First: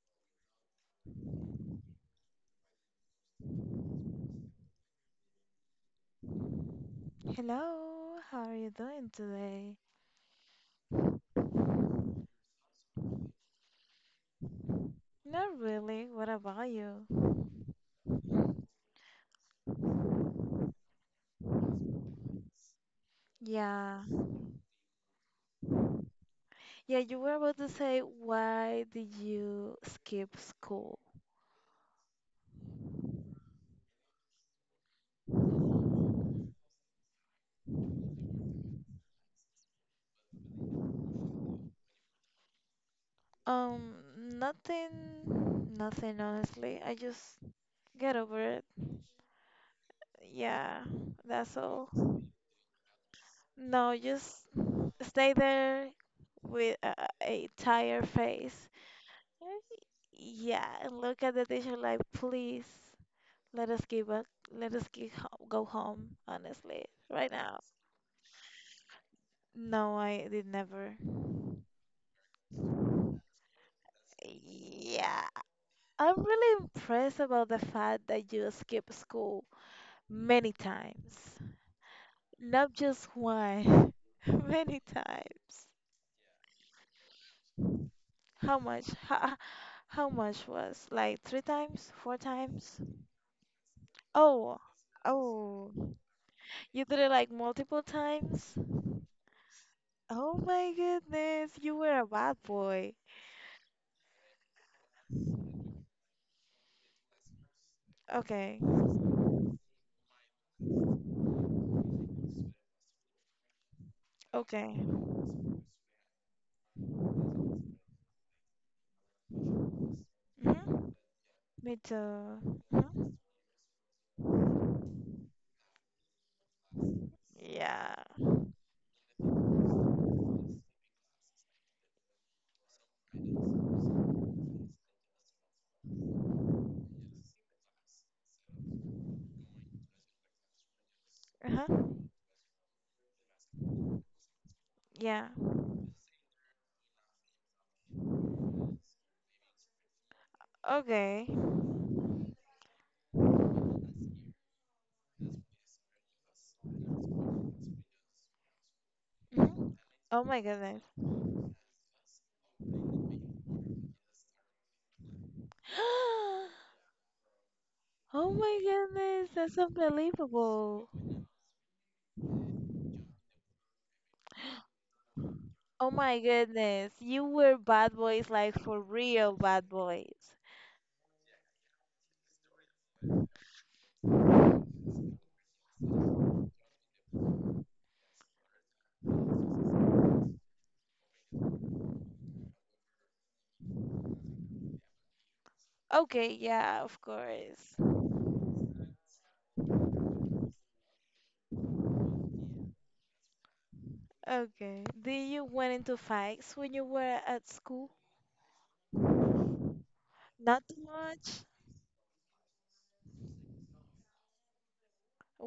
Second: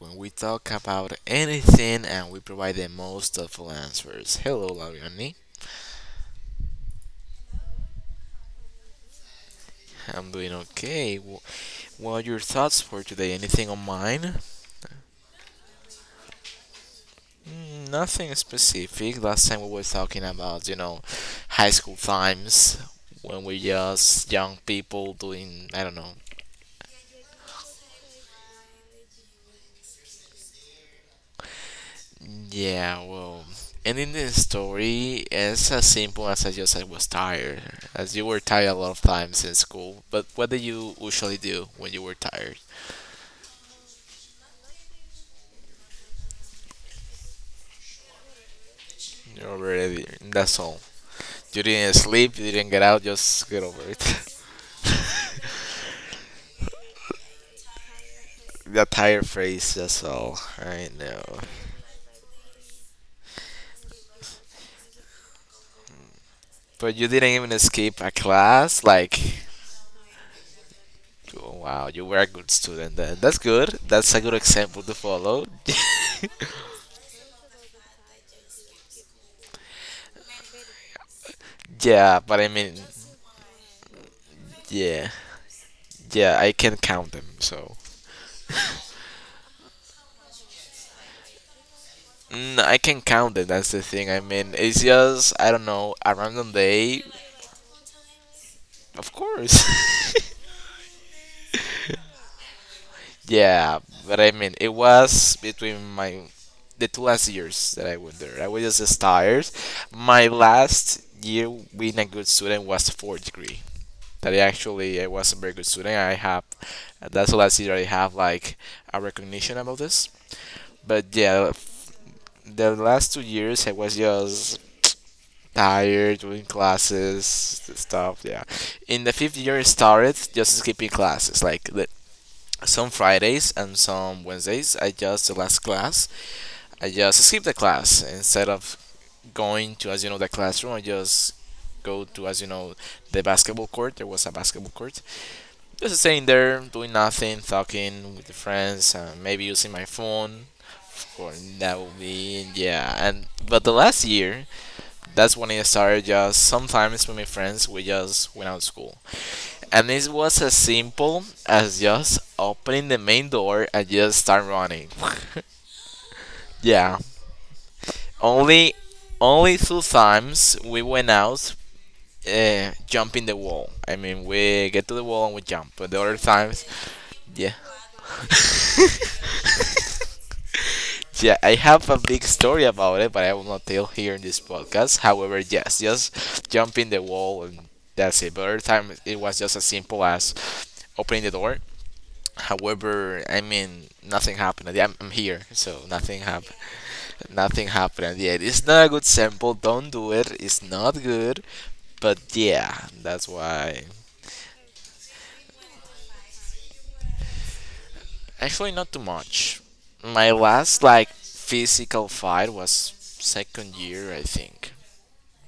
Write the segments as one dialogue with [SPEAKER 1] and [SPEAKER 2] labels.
[SPEAKER 1] when we talk about anything and we provide the most thoughtful answers. Hello, Laviani.
[SPEAKER 2] Hello, how are you doing today?
[SPEAKER 1] I'm doing okay. What are your thoughts for today? Anything on mine?
[SPEAKER 2] Not really. What about you?
[SPEAKER 1] Nothing specific. Last time we were talking about, high school times when we
[SPEAKER 2] Yeah.
[SPEAKER 1] just young people doing, I don't know,
[SPEAKER 2] Yeah, you were about to say why did you skip school?
[SPEAKER 1] yeah, well, ending the story is as simple as I was tired, as you were tired a lot of times in school. But what did you usually do when you were tired?
[SPEAKER 2] Um, nothing, nothing honestly. I just get over it.
[SPEAKER 1] You're already. That's
[SPEAKER 2] Yeah,
[SPEAKER 1] all.
[SPEAKER 2] that's
[SPEAKER 1] You
[SPEAKER 2] all.
[SPEAKER 1] didn't sleep. You didn't get out. Just get over
[SPEAKER 2] No,
[SPEAKER 1] it.
[SPEAKER 2] just stay there with a tired face.
[SPEAKER 1] That tired phrase. That's all.
[SPEAKER 2] Yeah,
[SPEAKER 1] I
[SPEAKER 2] and
[SPEAKER 1] know.
[SPEAKER 2] look at the teacher like, please. Let us give up. Let us give, go home, honestly,
[SPEAKER 1] But you
[SPEAKER 2] right
[SPEAKER 1] didn't even
[SPEAKER 2] now.
[SPEAKER 1] escape a class. Like,
[SPEAKER 2] No, I did never.
[SPEAKER 1] oh, wow, you were a good student. Then that's good. That's a good example to
[SPEAKER 2] Yeah,
[SPEAKER 1] follow.
[SPEAKER 2] I'm really impressed about the fact that you skip school many times.
[SPEAKER 1] Yeah, but I
[SPEAKER 2] Not
[SPEAKER 1] mean,
[SPEAKER 2] just one, many
[SPEAKER 1] yeah.
[SPEAKER 2] times.
[SPEAKER 1] Yeah, I can count them. So
[SPEAKER 2] How much? How much was? Like three times? Four
[SPEAKER 1] I
[SPEAKER 2] times?
[SPEAKER 1] can count it. That's the thing. I mean,
[SPEAKER 2] Oh,
[SPEAKER 1] it's just I don't
[SPEAKER 2] oh.
[SPEAKER 1] know a random
[SPEAKER 2] You did
[SPEAKER 1] day,
[SPEAKER 2] it like multiple times?
[SPEAKER 1] of course.
[SPEAKER 2] Oh my goodness, you were a bad boy.
[SPEAKER 1] Yeah, but I mean, it was between my the two last years that I went there. I
[SPEAKER 2] Okay,
[SPEAKER 1] was just tired. My last year being a good student was fourth degree. That I
[SPEAKER 2] okay.
[SPEAKER 1] actually I was a very good student. I have that's the last year I have like a recognition about this.
[SPEAKER 2] Mhm.
[SPEAKER 1] But yeah,
[SPEAKER 2] With the
[SPEAKER 1] the
[SPEAKER 2] mhm.
[SPEAKER 1] last 2 years I was just tired doing classes
[SPEAKER 2] Yeah.
[SPEAKER 1] stuff, yeah. In the fifth year I started just skipping classes like the, some fridays and some wednesdays, I just the last class I just skip the class instead of going to, as you know the classroom. I just
[SPEAKER 2] Uh-huh.
[SPEAKER 1] go to, as you know the basketball court. There was a basketball court,
[SPEAKER 2] Yeah.
[SPEAKER 1] just staying there doing nothing, talking with the friends, maybe using my phone
[SPEAKER 2] Okay.
[SPEAKER 1] or that would be, yeah. And but the last year, that's when I started just sometimes with my friends we just went out to school.
[SPEAKER 2] Mhm.
[SPEAKER 1] And it
[SPEAKER 2] Oh my
[SPEAKER 1] was as
[SPEAKER 2] goodness.
[SPEAKER 1] simple as just opening the main door and just start running. Yeah.
[SPEAKER 2] Oh my
[SPEAKER 1] Only
[SPEAKER 2] goodness,
[SPEAKER 1] only
[SPEAKER 2] that's
[SPEAKER 1] two times we
[SPEAKER 2] unbelievable.
[SPEAKER 1] went out, jumping the wall. I mean we get to the wall and we jump.
[SPEAKER 2] Oh
[SPEAKER 1] But the other
[SPEAKER 2] my
[SPEAKER 1] times,
[SPEAKER 2] goodness, you
[SPEAKER 1] yeah.
[SPEAKER 2] were bad boys like for real bad boys.
[SPEAKER 1] Yeah, I have a big story about it but I will not tell here in this podcast. However, yes, just jumping the wall and that's it. But other time it was just as simple as opening the door. However, I mean, nothing happened. I'm here, so nothing
[SPEAKER 2] Okay,
[SPEAKER 1] happened.
[SPEAKER 2] yeah, of
[SPEAKER 1] Nothing
[SPEAKER 2] course.
[SPEAKER 1] happened at the end. It's not a good sample. Don't do it. It's not good. But yeah, that's why.
[SPEAKER 2] Okay. Did you went into fights when you were at school?
[SPEAKER 1] Actually, not too much. My
[SPEAKER 2] Not too
[SPEAKER 1] last like
[SPEAKER 2] much.
[SPEAKER 1] physical fight was second year, I think.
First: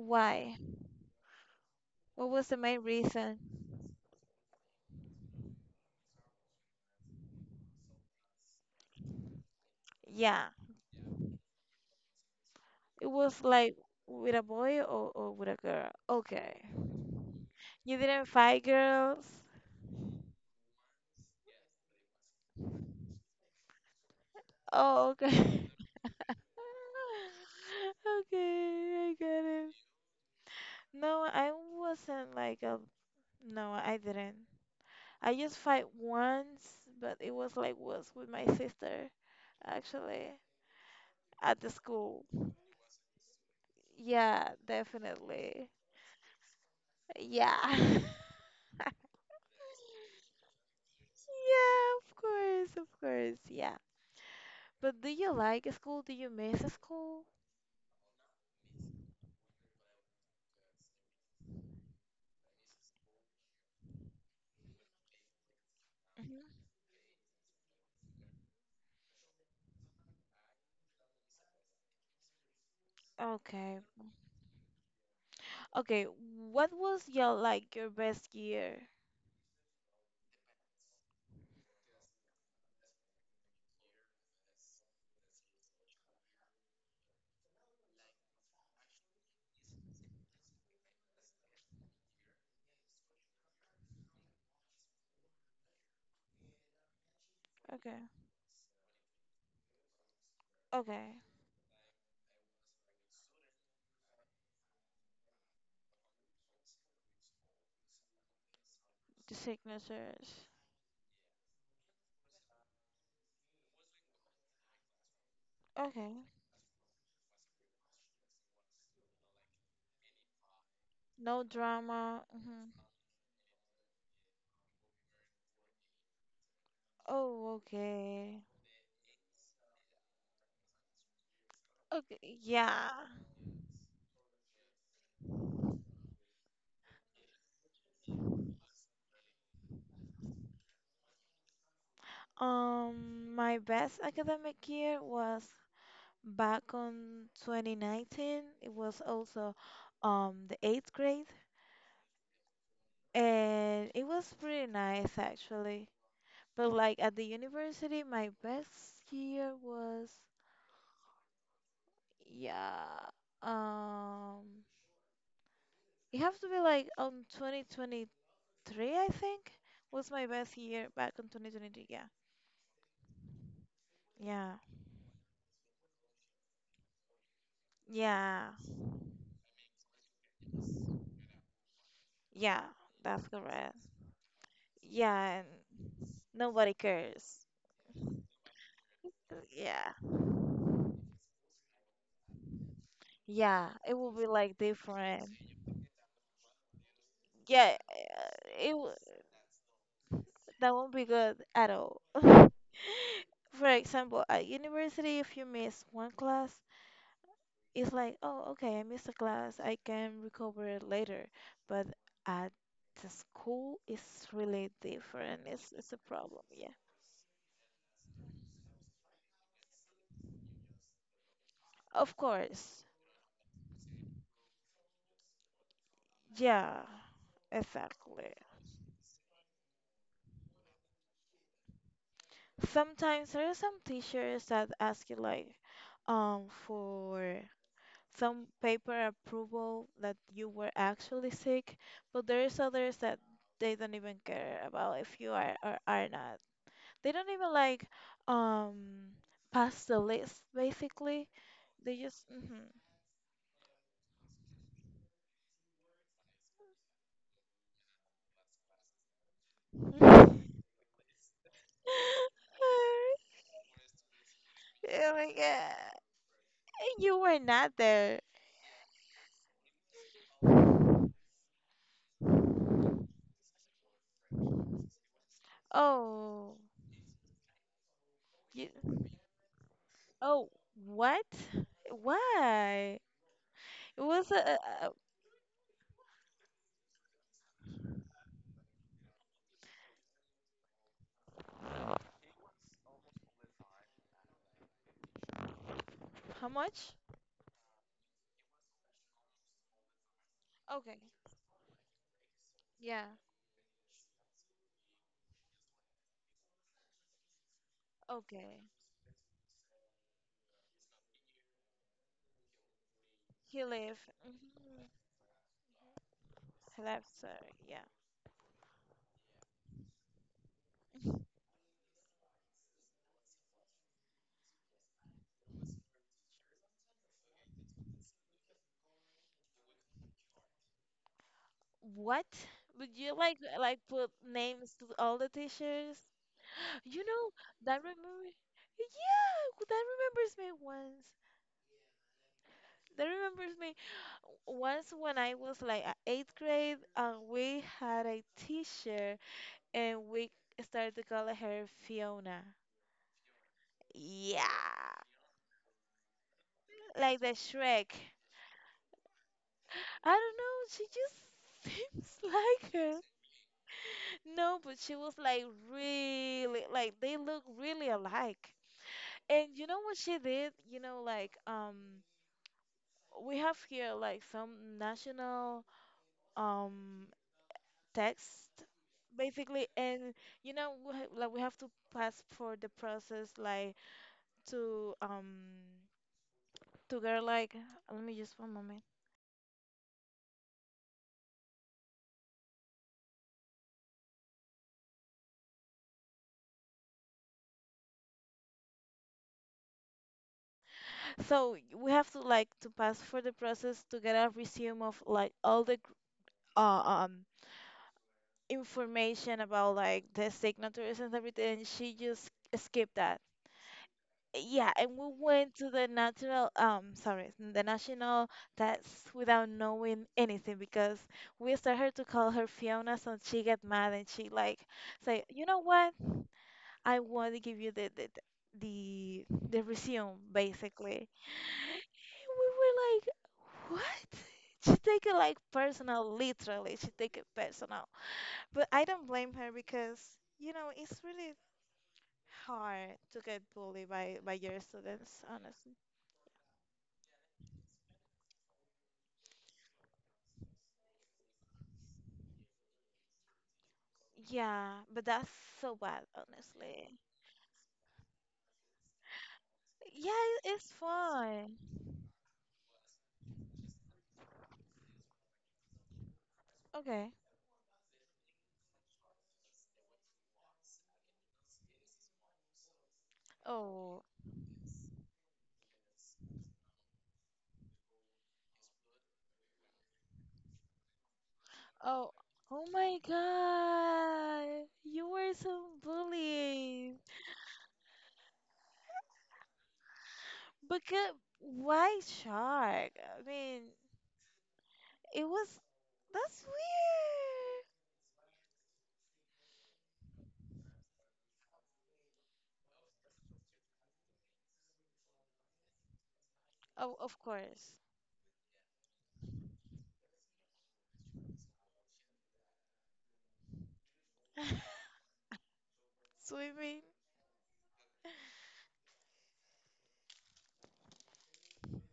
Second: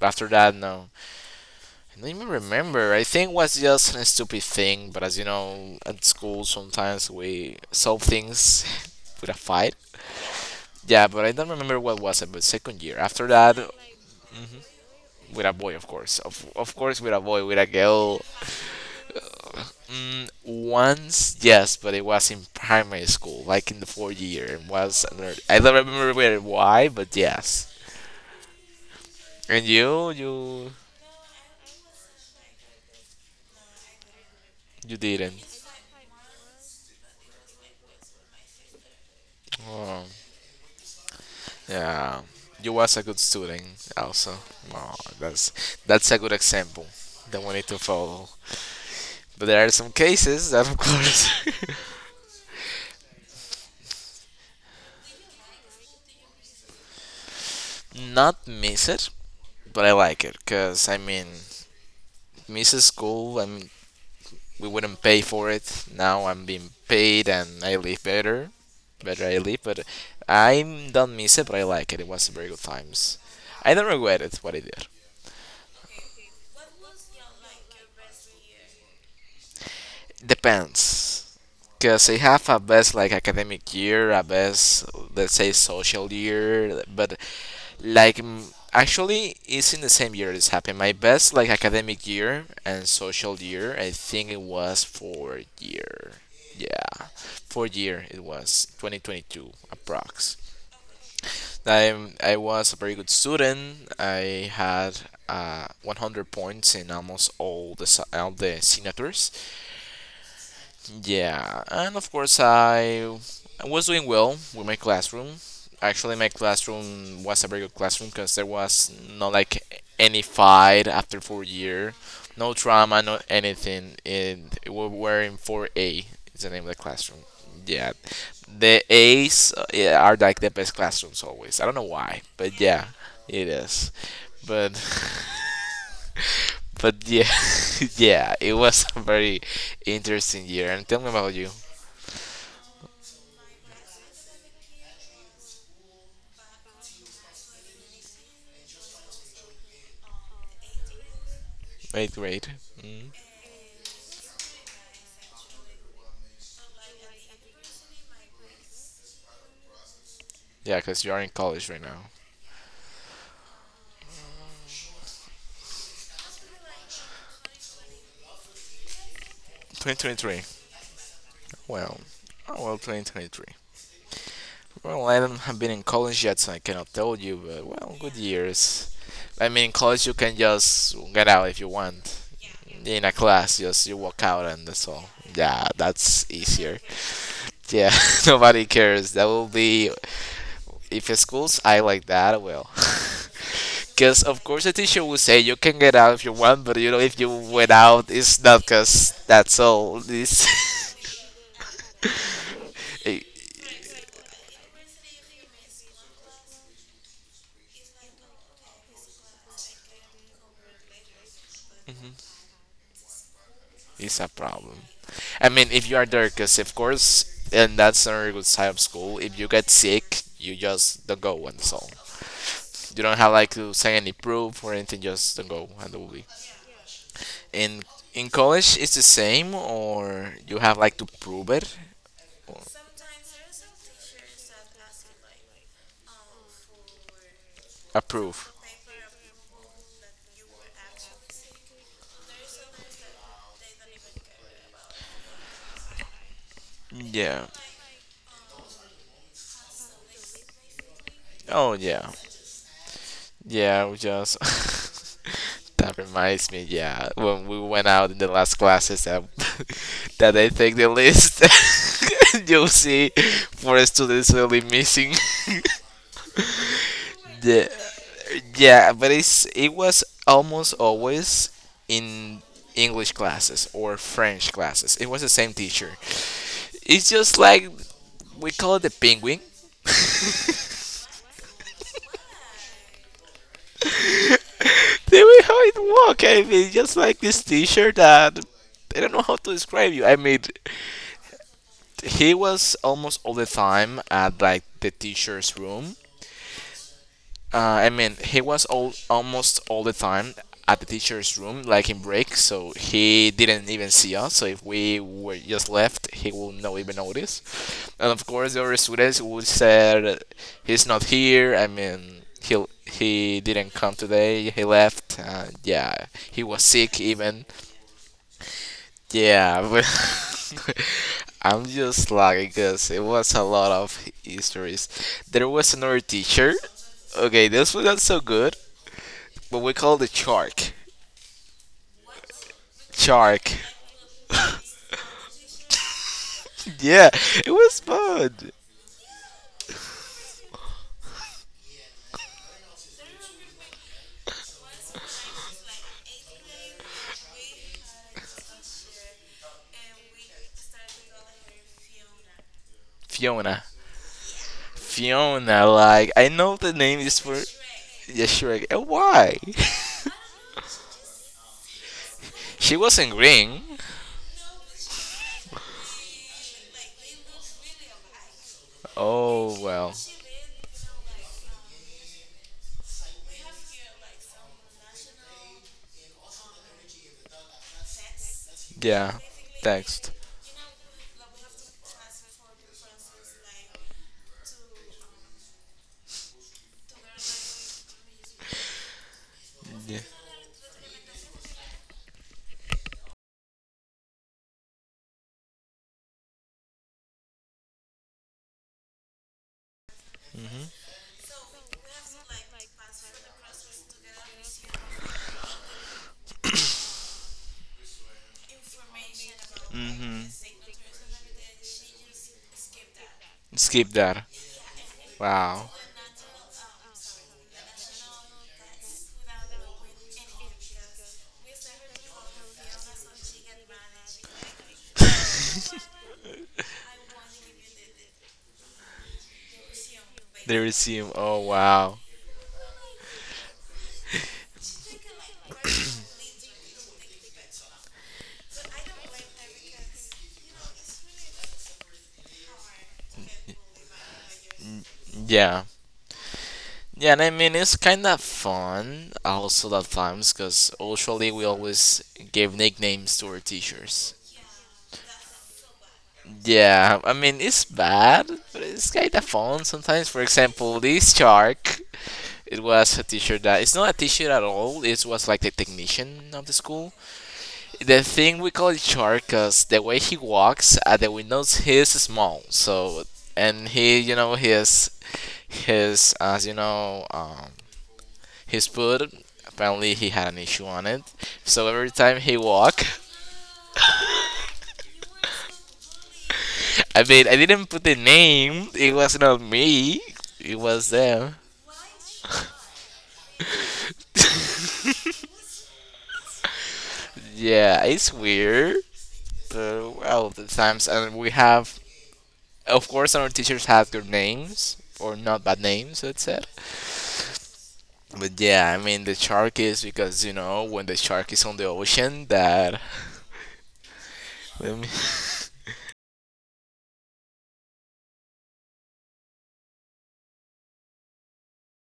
[SPEAKER 1] After that, no. I don't even
[SPEAKER 2] What was the main
[SPEAKER 1] remember. I think it
[SPEAKER 2] reason?
[SPEAKER 1] was just a stupid thing. But as you know, at school sometimes we solve things with a fight.
[SPEAKER 2] Yeah.
[SPEAKER 1] Yeah, but I don't remember what was it. But second year.
[SPEAKER 2] It
[SPEAKER 1] After
[SPEAKER 2] was
[SPEAKER 1] that,
[SPEAKER 2] like with a boy or
[SPEAKER 1] with
[SPEAKER 2] with
[SPEAKER 1] a
[SPEAKER 2] a
[SPEAKER 1] boy, of
[SPEAKER 2] girl.
[SPEAKER 1] course. Of,
[SPEAKER 2] Okay.
[SPEAKER 1] of course, with a boy, with a
[SPEAKER 2] You
[SPEAKER 1] girl.
[SPEAKER 2] didn't fight girls?
[SPEAKER 1] Once, yes, but it was in primary school, like in the fourth year. It was
[SPEAKER 2] Oh,
[SPEAKER 1] another. I
[SPEAKER 2] okay.
[SPEAKER 1] don't remember where, why, but yes.
[SPEAKER 2] Okay, I get
[SPEAKER 1] And
[SPEAKER 2] it.
[SPEAKER 1] you, you,
[SPEAKER 2] No, I wasn't like a. No, I didn't.
[SPEAKER 1] you
[SPEAKER 2] I
[SPEAKER 1] didn't.
[SPEAKER 2] just fight once, but it was with my sister,
[SPEAKER 1] Oh,
[SPEAKER 2] actually, at the
[SPEAKER 1] yeah.
[SPEAKER 2] school.
[SPEAKER 1] You was a good student, also.
[SPEAKER 2] Yeah,
[SPEAKER 1] Oh,
[SPEAKER 2] definitely.
[SPEAKER 1] that's a good example that we need to
[SPEAKER 2] Yeah.
[SPEAKER 1] follow. But there are some cases that, of course,
[SPEAKER 2] Yeah, of course, yeah. But do you like school? Do you miss school?
[SPEAKER 1] not miss it, but I like it because I mean, misses school. I mean, we wouldn't pay for it. Now I'm
[SPEAKER 2] Mhm.
[SPEAKER 1] being paid and I live better. Better I live, but I don't miss it, but I like it. It was very good times. I
[SPEAKER 2] Okay,
[SPEAKER 1] don't regret it, what I did.
[SPEAKER 2] okay, what was your like your best year?
[SPEAKER 1] Depends. Because I have a best like academic year, a best let's say social year, but like actually it's in the same year this happened. My best like academic year and social year, I think it was four year. Yeah, four year
[SPEAKER 2] Okay,
[SPEAKER 1] it was 2022 approx.
[SPEAKER 2] okay,
[SPEAKER 1] I I was a very good student. I had 100 points in almost all the signatures.
[SPEAKER 2] the signatures.
[SPEAKER 1] Yeah, and of course I was doing well with my classroom.
[SPEAKER 2] Okay,
[SPEAKER 1] Actually, my classroom was a very good classroom because there was not like any fight after
[SPEAKER 2] no
[SPEAKER 1] four-year,
[SPEAKER 2] drama.
[SPEAKER 1] no
[SPEAKER 2] Hmm.
[SPEAKER 1] trauma, no anything. And we were in four A. Is the name of the classroom.
[SPEAKER 2] Oh,
[SPEAKER 1] Yeah,
[SPEAKER 2] okay.
[SPEAKER 1] the A's, yeah, are like the best classrooms always. I don't know why,
[SPEAKER 2] Okay,
[SPEAKER 1] but yeah,
[SPEAKER 2] yeah.
[SPEAKER 1] it is. But but yeah, yeah, it was a very interesting year. And tell me about you.
[SPEAKER 2] My best academic year was back on 2019. It was also the eighth grade,
[SPEAKER 1] Eighth grade. Mm.
[SPEAKER 2] and it was pretty nice actually. But like at the university, my best year was.
[SPEAKER 1] Yeah, because you are in college right now.
[SPEAKER 2] Yeah. Um, it have to be like on 2023, I think, was my
[SPEAKER 1] 2023.
[SPEAKER 2] best year back in 2023.
[SPEAKER 1] Well,
[SPEAKER 2] Yeah.
[SPEAKER 1] oh well, 2023.
[SPEAKER 2] Yeah.
[SPEAKER 1] Well, I haven't have been in college yet, so I cannot tell you, but well, good
[SPEAKER 2] Yeah.
[SPEAKER 1] years. I mean, in college you can just get out if you want.
[SPEAKER 2] Yeah.
[SPEAKER 1] In a
[SPEAKER 2] That's
[SPEAKER 1] class,
[SPEAKER 2] correct.
[SPEAKER 1] just you walk out and that's all.
[SPEAKER 2] Yeah, and
[SPEAKER 1] Yeah, that's
[SPEAKER 2] nobody
[SPEAKER 1] easier.
[SPEAKER 2] cares.
[SPEAKER 1] Yeah, nobody cares. That will be
[SPEAKER 2] Yeah.
[SPEAKER 1] if schools I like that, well,
[SPEAKER 2] Yeah, it will
[SPEAKER 1] because
[SPEAKER 2] be
[SPEAKER 1] of
[SPEAKER 2] like
[SPEAKER 1] course the teacher will
[SPEAKER 2] different.
[SPEAKER 1] say you can get out if you want, but you know if you went
[SPEAKER 2] Yeah,
[SPEAKER 1] out, it's
[SPEAKER 2] uh,
[SPEAKER 1] not
[SPEAKER 2] it w-
[SPEAKER 1] because that's all. It's
[SPEAKER 2] that won't be good at all.
[SPEAKER 1] it,
[SPEAKER 2] For example, at university, if you miss one class, it's like, oh, okay, I missed a class. I can recover it later. But at the school,
[SPEAKER 1] it's
[SPEAKER 2] it's
[SPEAKER 1] a
[SPEAKER 2] really
[SPEAKER 1] problem.
[SPEAKER 2] different.
[SPEAKER 1] I mean,
[SPEAKER 2] It's,
[SPEAKER 1] if
[SPEAKER 2] it's a
[SPEAKER 1] you are there,
[SPEAKER 2] problem,
[SPEAKER 1] because of
[SPEAKER 2] yeah.
[SPEAKER 1] course, and that's not a very good side of school. If you get sick, you just don't go, and so
[SPEAKER 2] Of course.
[SPEAKER 1] you don't have like to send any proof or anything. Just don't go, and it will be.
[SPEAKER 2] Yeah,
[SPEAKER 1] In in
[SPEAKER 2] exactly.
[SPEAKER 1] college, it's the same, or you have like to prove it, or
[SPEAKER 2] Sometimes there are some teachers that ask you like for some
[SPEAKER 1] approve.
[SPEAKER 2] paper approval that you were actually sick, but there's others that they don't even care about if you are or are not. They don't
[SPEAKER 1] Yeah.
[SPEAKER 2] even like um pass the list basically.
[SPEAKER 1] Oh
[SPEAKER 2] They
[SPEAKER 1] yeah,
[SPEAKER 2] just hmm.
[SPEAKER 1] yeah. We just that reminds me. Yeah, when we went out in the last classes, that that I take the list, you'll see four students really
[SPEAKER 2] Oh
[SPEAKER 1] missing.
[SPEAKER 2] my god. And you were
[SPEAKER 1] Yeah,
[SPEAKER 2] not there.
[SPEAKER 1] yeah. But it was almost always in English classes or French classes. It was the same teacher.
[SPEAKER 2] Oh,
[SPEAKER 1] It's just like we
[SPEAKER 2] you
[SPEAKER 1] call it the penguin.
[SPEAKER 2] oh what? Why? It was a,
[SPEAKER 1] The
[SPEAKER 2] a, a
[SPEAKER 1] way how it walk, I mean, just like this T-shirt that I don't know how to describe you. I mean, he was almost all the time at like the teacher's room,
[SPEAKER 2] how much?
[SPEAKER 1] I mean, he was all almost all the time at the
[SPEAKER 2] Okay.
[SPEAKER 1] teacher's room, like in break, so
[SPEAKER 2] Yeah.
[SPEAKER 1] he didn't even see us. So if we were just left, he will not even notice. And of course,
[SPEAKER 2] Okay.
[SPEAKER 1] the other students would say he's not here. I mean, he
[SPEAKER 2] He
[SPEAKER 1] didn't come
[SPEAKER 2] left.
[SPEAKER 1] today. He
[SPEAKER 2] Hmm.
[SPEAKER 1] left. Yeah, he was
[SPEAKER 2] He
[SPEAKER 1] sick
[SPEAKER 2] left,
[SPEAKER 1] even.
[SPEAKER 2] sorry. Yeah.
[SPEAKER 1] Yeah, but I'm just lucky because it was a lot of histories. There was another teacher. Okay, this was not so good but we called it Chark,
[SPEAKER 2] What? Would you
[SPEAKER 1] Chark.
[SPEAKER 2] like put names to all the t you
[SPEAKER 1] Yeah,
[SPEAKER 2] know,
[SPEAKER 1] it was
[SPEAKER 2] that remember
[SPEAKER 1] fun.
[SPEAKER 2] yeah, that remembers me once. That remembers me once when I was like at eighth grade and we had a teacher and we started to call her Fiona.
[SPEAKER 1] Fiona.
[SPEAKER 2] Yeah,
[SPEAKER 1] Fiona, like, I know the name
[SPEAKER 2] like
[SPEAKER 1] is
[SPEAKER 2] the
[SPEAKER 1] for.
[SPEAKER 2] Shrek.
[SPEAKER 1] Yeah, Shrek. And why?
[SPEAKER 2] I don't know, she just seems like
[SPEAKER 1] She
[SPEAKER 2] her.
[SPEAKER 1] wasn't green.
[SPEAKER 2] No, but she was like really like they look really alike. And
[SPEAKER 1] Oh,
[SPEAKER 2] you know
[SPEAKER 1] well.
[SPEAKER 2] what she did? You know, like we have here like some national um text
[SPEAKER 1] Yeah.
[SPEAKER 2] basically
[SPEAKER 1] Text.
[SPEAKER 2] and you know we like we have to pass for the process like to um to get like let me just one moment
[SPEAKER 1] Yeah.
[SPEAKER 2] so we have to like to pass for the process to get a resume of like all the uh, um information about like
[SPEAKER 1] Mm-hmm.
[SPEAKER 2] the signatures and everything she just skipped that,
[SPEAKER 1] Skip that.
[SPEAKER 2] yeah, and we went
[SPEAKER 1] Wow.
[SPEAKER 2] to the natural, sorry, the national, that's without knowing anything because we started to call her Fiona, so she get mad and she like say, you know what? I want to give you the, the resume
[SPEAKER 1] They
[SPEAKER 2] basically. And
[SPEAKER 1] resume. Oh, wow.
[SPEAKER 2] we were like, what? She take it like personal, literally. She take it personal, but I don't blame her because you know it's really hard to get bullied by your students,
[SPEAKER 1] Yeah.
[SPEAKER 2] honestly.
[SPEAKER 1] Yeah, and I mean, it's kind of fun also at times because usually we always give nicknames to our teachers.
[SPEAKER 2] Yeah, but that's so bad, honestly.
[SPEAKER 1] Yeah, I mean it's bad, but it's kind of fun sometimes.
[SPEAKER 2] Yeah,
[SPEAKER 1] For
[SPEAKER 2] it's
[SPEAKER 1] example, this
[SPEAKER 2] fun.
[SPEAKER 1] shark, it was a teacher that it's not a teacher at all. It was like the technician of the school.
[SPEAKER 2] Okay.
[SPEAKER 1] The thing we call it shark, cause the way he walks at the windows, he is small. So and he,
[SPEAKER 2] Oh,
[SPEAKER 1] you know, his, his foot. Apparently, he had an issue on it. So every
[SPEAKER 2] oh,
[SPEAKER 1] time he
[SPEAKER 2] oh
[SPEAKER 1] walk,
[SPEAKER 2] my God. You were so bullied.
[SPEAKER 1] I mean, I didn't put the name. It was not me. It
[SPEAKER 2] But
[SPEAKER 1] was
[SPEAKER 2] good,
[SPEAKER 1] them.
[SPEAKER 2] why shark? I mean, it was, that's weird.
[SPEAKER 1] Yeah, it's weird, but well, the times and we have, of course, our teachers have good names or not bad names, let's say.
[SPEAKER 2] Oh, of course.
[SPEAKER 1] But yeah, I mean the shark is because you know when the shark is on the ocean that, let me-
[SPEAKER 2] Swimming.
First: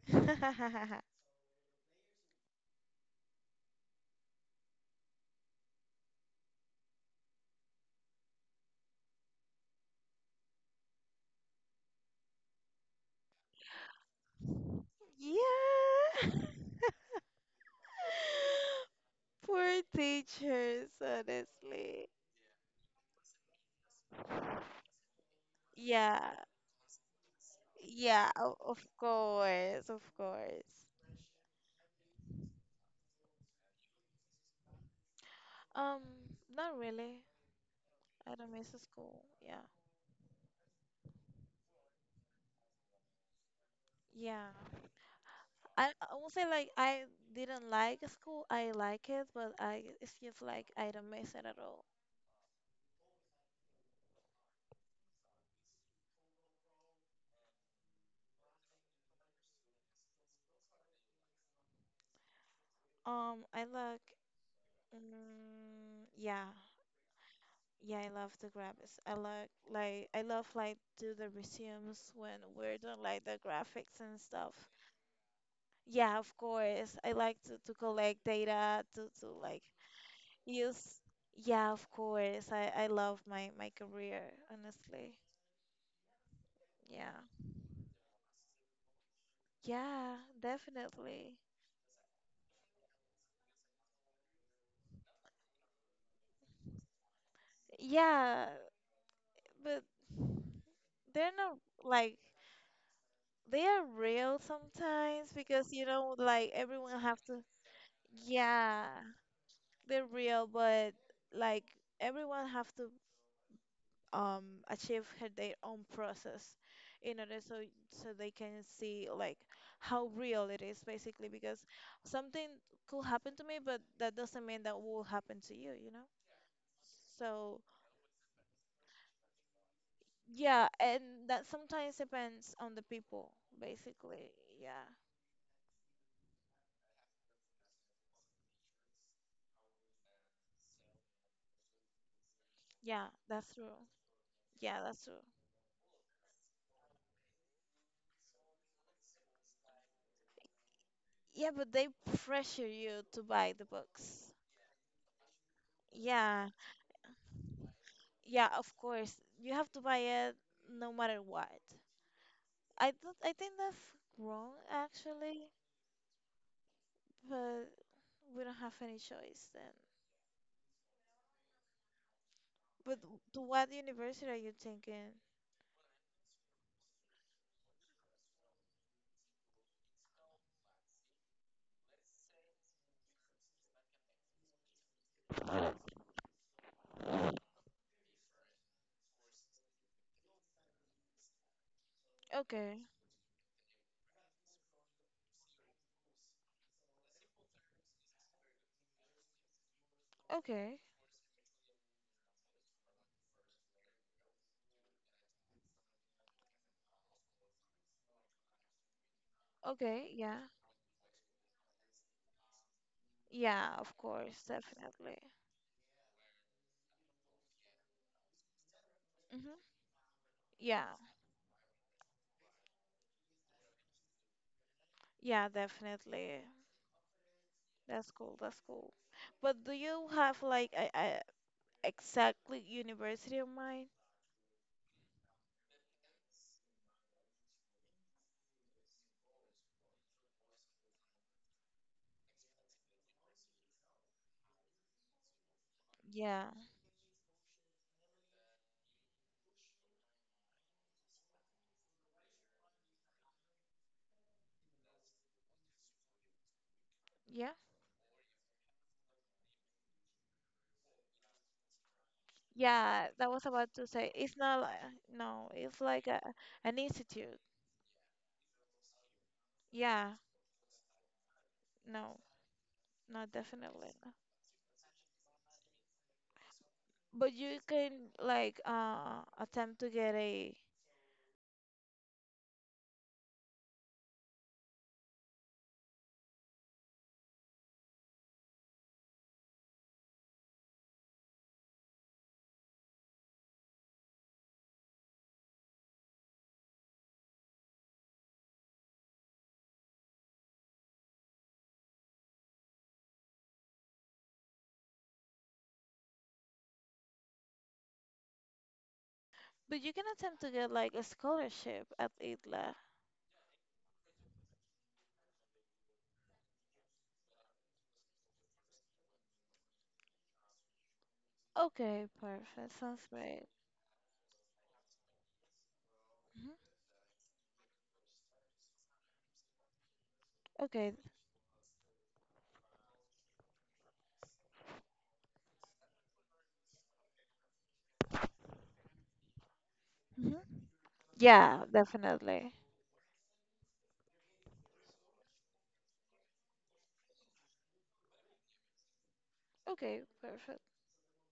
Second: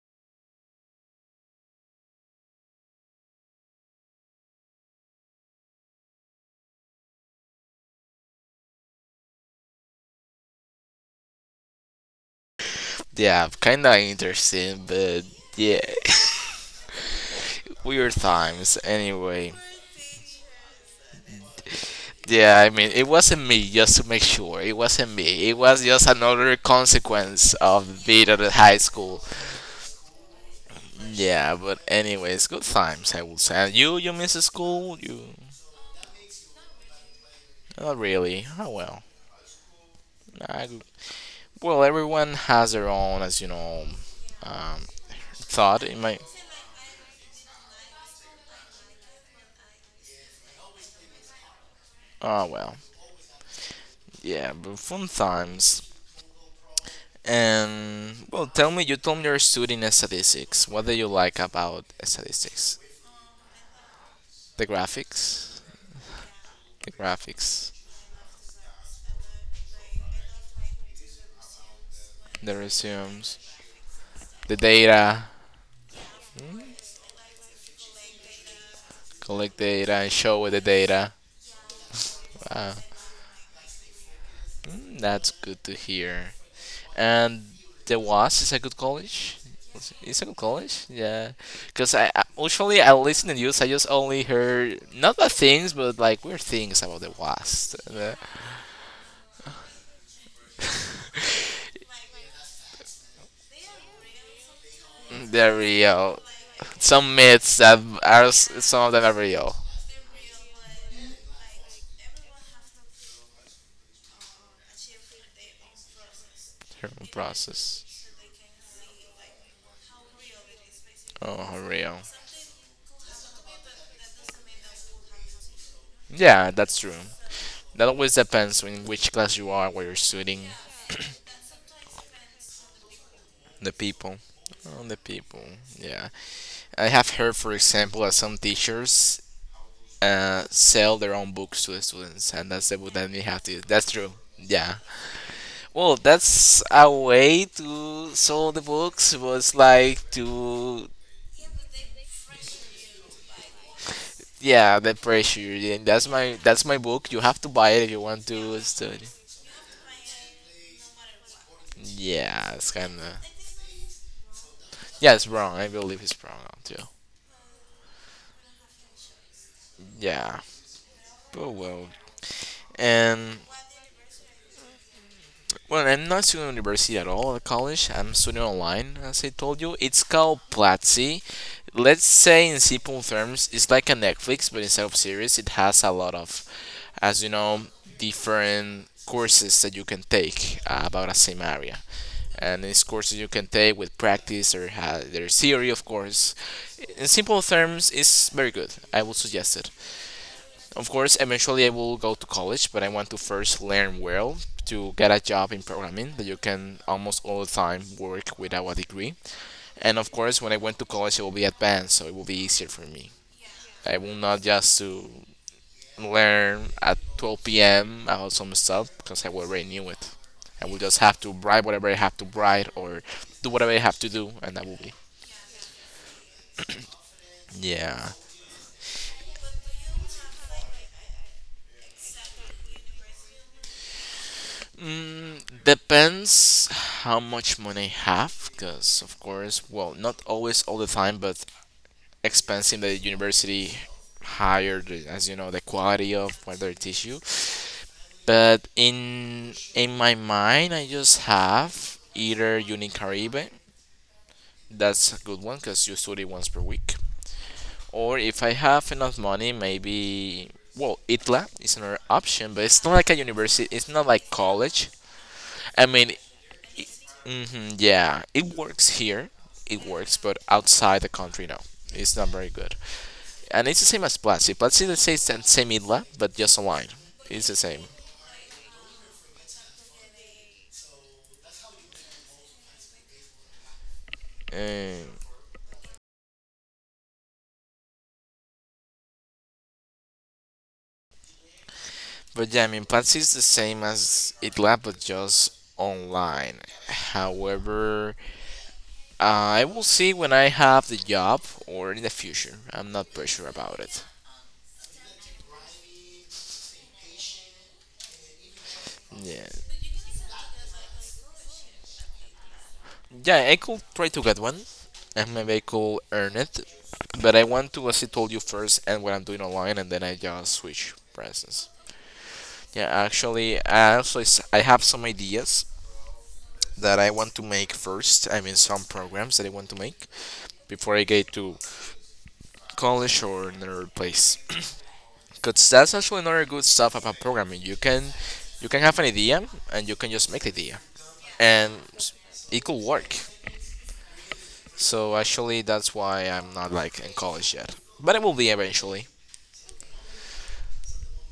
[SPEAKER 1] yeah, kind of interesting, but yeah,
[SPEAKER 2] Yeah.
[SPEAKER 1] weird times. Anyway,
[SPEAKER 2] Poor teachers, honestly.
[SPEAKER 1] yeah, I mean it wasn't me. Just to make sure, it wasn't me. It was just
[SPEAKER 2] Yeah,
[SPEAKER 1] another consequence of being
[SPEAKER 2] yeah,
[SPEAKER 1] at the high
[SPEAKER 2] of
[SPEAKER 1] school.
[SPEAKER 2] course, of course.
[SPEAKER 1] Yeah, but anyways, good times I would say. And you miss school? You
[SPEAKER 2] Um, not really.
[SPEAKER 1] not
[SPEAKER 2] I
[SPEAKER 1] really.
[SPEAKER 2] don't
[SPEAKER 1] Oh
[SPEAKER 2] miss
[SPEAKER 1] well.
[SPEAKER 2] school. Yeah.
[SPEAKER 1] I, well, everyone has their own,
[SPEAKER 2] Yeah.
[SPEAKER 1] um, thought. It
[SPEAKER 2] I
[SPEAKER 1] might.
[SPEAKER 2] won't say like I didn't like school. I like it, but I it's just like I don't miss it at all.
[SPEAKER 1] Oh well. Yeah, but fun times. And well, tell me, you told me you're studying statistics. What do you like about statistics?
[SPEAKER 2] I like,
[SPEAKER 1] The graphics,
[SPEAKER 2] yeah,
[SPEAKER 1] the graphics,
[SPEAKER 2] yeah, I love the graphics. I like, I love like do the resumes when
[SPEAKER 1] the
[SPEAKER 2] we're doing like the
[SPEAKER 1] resumes,
[SPEAKER 2] graphics and stuff.
[SPEAKER 1] the data.
[SPEAKER 2] Yeah, of
[SPEAKER 1] Hmm?
[SPEAKER 2] course. I like to collect data to
[SPEAKER 1] Collect
[SPEAKER 2] like
[SPEAKER 1] data and show the
[SPEAKER 2] use.
[SPEAKER 1] data.
[SPEAKER 2] Yeah, of course.
[SPEAKER 1] Uh,
[SPEAKER 2] I love my career, honestly.
[SPEAKER 1] that's good to hear.
[SPEAKER 2] Yeah.
[SPEAKER 1] And the was is a good college.
[SPEAKER 2] Yeah,
[SPEAKER 1] It's a good college, yeah.
[SPEAKER 2] definitely.
[SPEAKER 1] Because usually I listen to news. I just only heard not bad things, but like weird things about the was. The-
[SPEAKER 2] Yeah, but they're not like they are real sometimes
[SPEAKER 1] They're
[SPEAKER 2] because you know
[SPEAKER 1] real.
[SPEAKER 2] like everyone
[SPEAKER 1] Some
[SPEAKER 2] have to,
[SPEAKER 1] myths that are
[SPEAKER 2] yeah,
[SPEAKER 1] some of them are real.
[SPEAKER 2] they're real but like everyone have to um achieve their own process
[SPEAKER 1] Herman
[SPEAKER 2] in order so
[SPEAKER 1] process.
[SPEAKER 2] so they can see like how real it is basically,
[SPEAKER 1] Oh,
[SPEAKER 2] because
[SPEAKER 1] real.
[SPEAKER 2] something could happen to me but that doesn't mean that will happen to you, you know,
[SPEAKER 1] Yeah, that's true.
[SPEAKER 2] so
[SPEAKER 1] That always depends on which class you are, where you're studying,
[SPEAKER 2] yeah, and that sometimes depends on the people
[SPEAKER 1] the people.
[SPEAKER 2] basically, yeah,
[SPEAKER 1] On the people, yeah. I have heard, for example, that some teachers sell their own books to the students, and that's the book
[SPEAKER 2] yeah,
[SPEAKER 1] that we have
[SPEAKER 2] that's
[SPEAKER 1] to.
[SPEAKER 2] true,
[SPEAKER 1] That's true. Yeah.
[SPEAKER 2] yeah, that's true,
[SPEAKER 1] Well, that's a way to sell the books. Was like to
[SPEAKER 2] yeah, but they pressure you to buy the books,
[SPEAKER 1] yeah the pressure. And that's my
[SPEAKER 2] yeah.
[SPEAKER 1] that's my book. You have to buy it if you want
[SPEAKER 2] Yeah,
[SPEAKER 1] to
[SPEAKER 2] of
[SPEAKER 1] study.
[SPEAKER 2] course. You have to buy it no matter what.
[SPEAKER 1] Yeah, it's
[SPEAKER 2] I
[SPEAKER 1] kind
[SPEAKER 2] don't,
[SPEAKER 1] of
[SPEAKER 2] I think that's wrong
[SPEAKER 1] yeah, it's
[SPEAKER 2] actually,
[SPEAKER 1] wrong. I believe it's wrong too.
[SPEAKER 2] but we don't have any choice then.
[SPEAKER 1] Yeah. Oh well.
[SPEAKER 2] But
[SPEAKER 1] And
[SPEAKER 2] to what university are you thinking?
[SPEAKER 1] well, I'm not studying at university at all at college. I'm studying online, as I told you. It's called Platzi. Let's say in simple terms, it's like a Netflix, but instead of series, it has a lot of, as you know, different courses that you can take about a same area. And
[SPEAKER 2] Okay,
[SPEAKER 1] these courses you can take with practice or their theory, of course. In simple terms, it's very good. I would suggest it.
[SPEAKER 2] okay,
[SPEAKER 1] Of course, eventually I will go to college, but I want to first learn well to get a job in programming that you can almost all the time work without a degree. And
[SPEAKER 2] okay,
[SPEAKER 1] of course,
[SPEAKER 2] yeah.
[SPEAKER 1] when I went to college, it will be advanced, so it will be easier for me.
[SPEAKER 2] Yeah, of
[SPEAKER 1] I will
[SPEAKER 2] course,
[SPEAKER 1] not just to
[SPEAKER 2] definitely.
[SPEAKER 1] learn at 12 p.m. about some stuff because I already
[SPEAKER 2] Hmm.
[SPEAKER 1] knew it. I will
[SPEAKER 2] Yeah,
[SPEAKER 1] just have to write whatever I have to write or do whatever I have to do, and that will be.
[SPEAKER 2] yeah, definitely.
[SPEAKER 1] Yeah.
[SPEAKER 2] That's cool, that's cool. But do you have like a exactly university in mind?
[SPEAKER 1] Mm, depends how much money I have, because of course, well, not always all the time, but expensive. The university higher, the- as you know, the quality of
[SPEAKER 2] Yeah.
[SPEAKER 1] what they teach you. But in my mind, I just have either Unicaribe, that's a good one, because you study once per week,
[SPEAKER 2] Yeah.
[SPEAKER 1] or if I have enough money, maybe. Well, ITLA is another option, but it's not
[SPEAKER 2] Yeah,
[SPEAKER 1] like a
[SPEAKER 2] that was
[SPEAKER 1] university.
[SPEAKER 2] about to
[SPEAKER 1] It's not
[SPEAKER 2] say.
[SPEAKER 1] like
[SPEAKER 2] It's not like,
[SPEAKER 1] college.
[SPEAKER 2] no, it's
[SPEAKER 1] I
[SPEAKER 2] like
[SPEAKER 1] mean,
[SPEAKER 2] a an institute.
[SPEAKER 1] yeah, it works here. It
[SPEAKER 2] Yeah,
[SPEAKER 1] works, but outside the country, no. It's
[SPEAKER 2] no,
[SPEAKER 1] not very good.
[SPEAKER 2] no,
[SPEAKER 1] And it's the
[SPEAKER 2] definitely
[SPEAKER 1] same
[SPEAKER 2] not.
[SPEAKER 1] as Platzi. Platzi, let's say, it's the same idla, but just online.
[SPEAKER 2] But
[SPEAKER 1] It's the
[SPEAKER 2] you
[SPEAKER 1] same.
[SPEAKER 2] can like attempt to get a,
[SPEAKER 1] Uh, but yeah, I mean, Platzi is the same as idla, but just online. However, I will see when I have the job or in the future. I'm not pretty sure about it. Yeah.
[SPEAKER 2] but you can attempt to get like a scholarship at ITLA.
[SPEAKER 1] Yeah, I could try to get one, and maybe I could earn it. But I want to, as I told you first, and what I'm doing online, and then I just switch presents.
[SPEAKER 2] Okay, perfect.
[SPEAKER 1] Yeah,
[SPEAKER 2] Sounds great.
[SPEAKER 1] actually, I also s- I have some ideas
[SPEAKER 2] Mhm.
[SPEAKER 1] that I want to make first. I mean, some programs that I want to make
[SPEAKER 2] Okay.
[SPEAKER 1] before I get to college or another place. Cause that's actually another good stuff about programming. You can have an idea, and you can just make the
[SPEAKER 2] Hmm.
[SPEAKER 1] idea,
[SPEAKER 2] Yeah,
[SPEAKER 1] and
[SPEAKER 2] definitely.
[SPEAKER 1] it could work. So actually, that's why I'm not like in college yet. But it will be eventually.
[SPEAKER 2] Okay, perfect.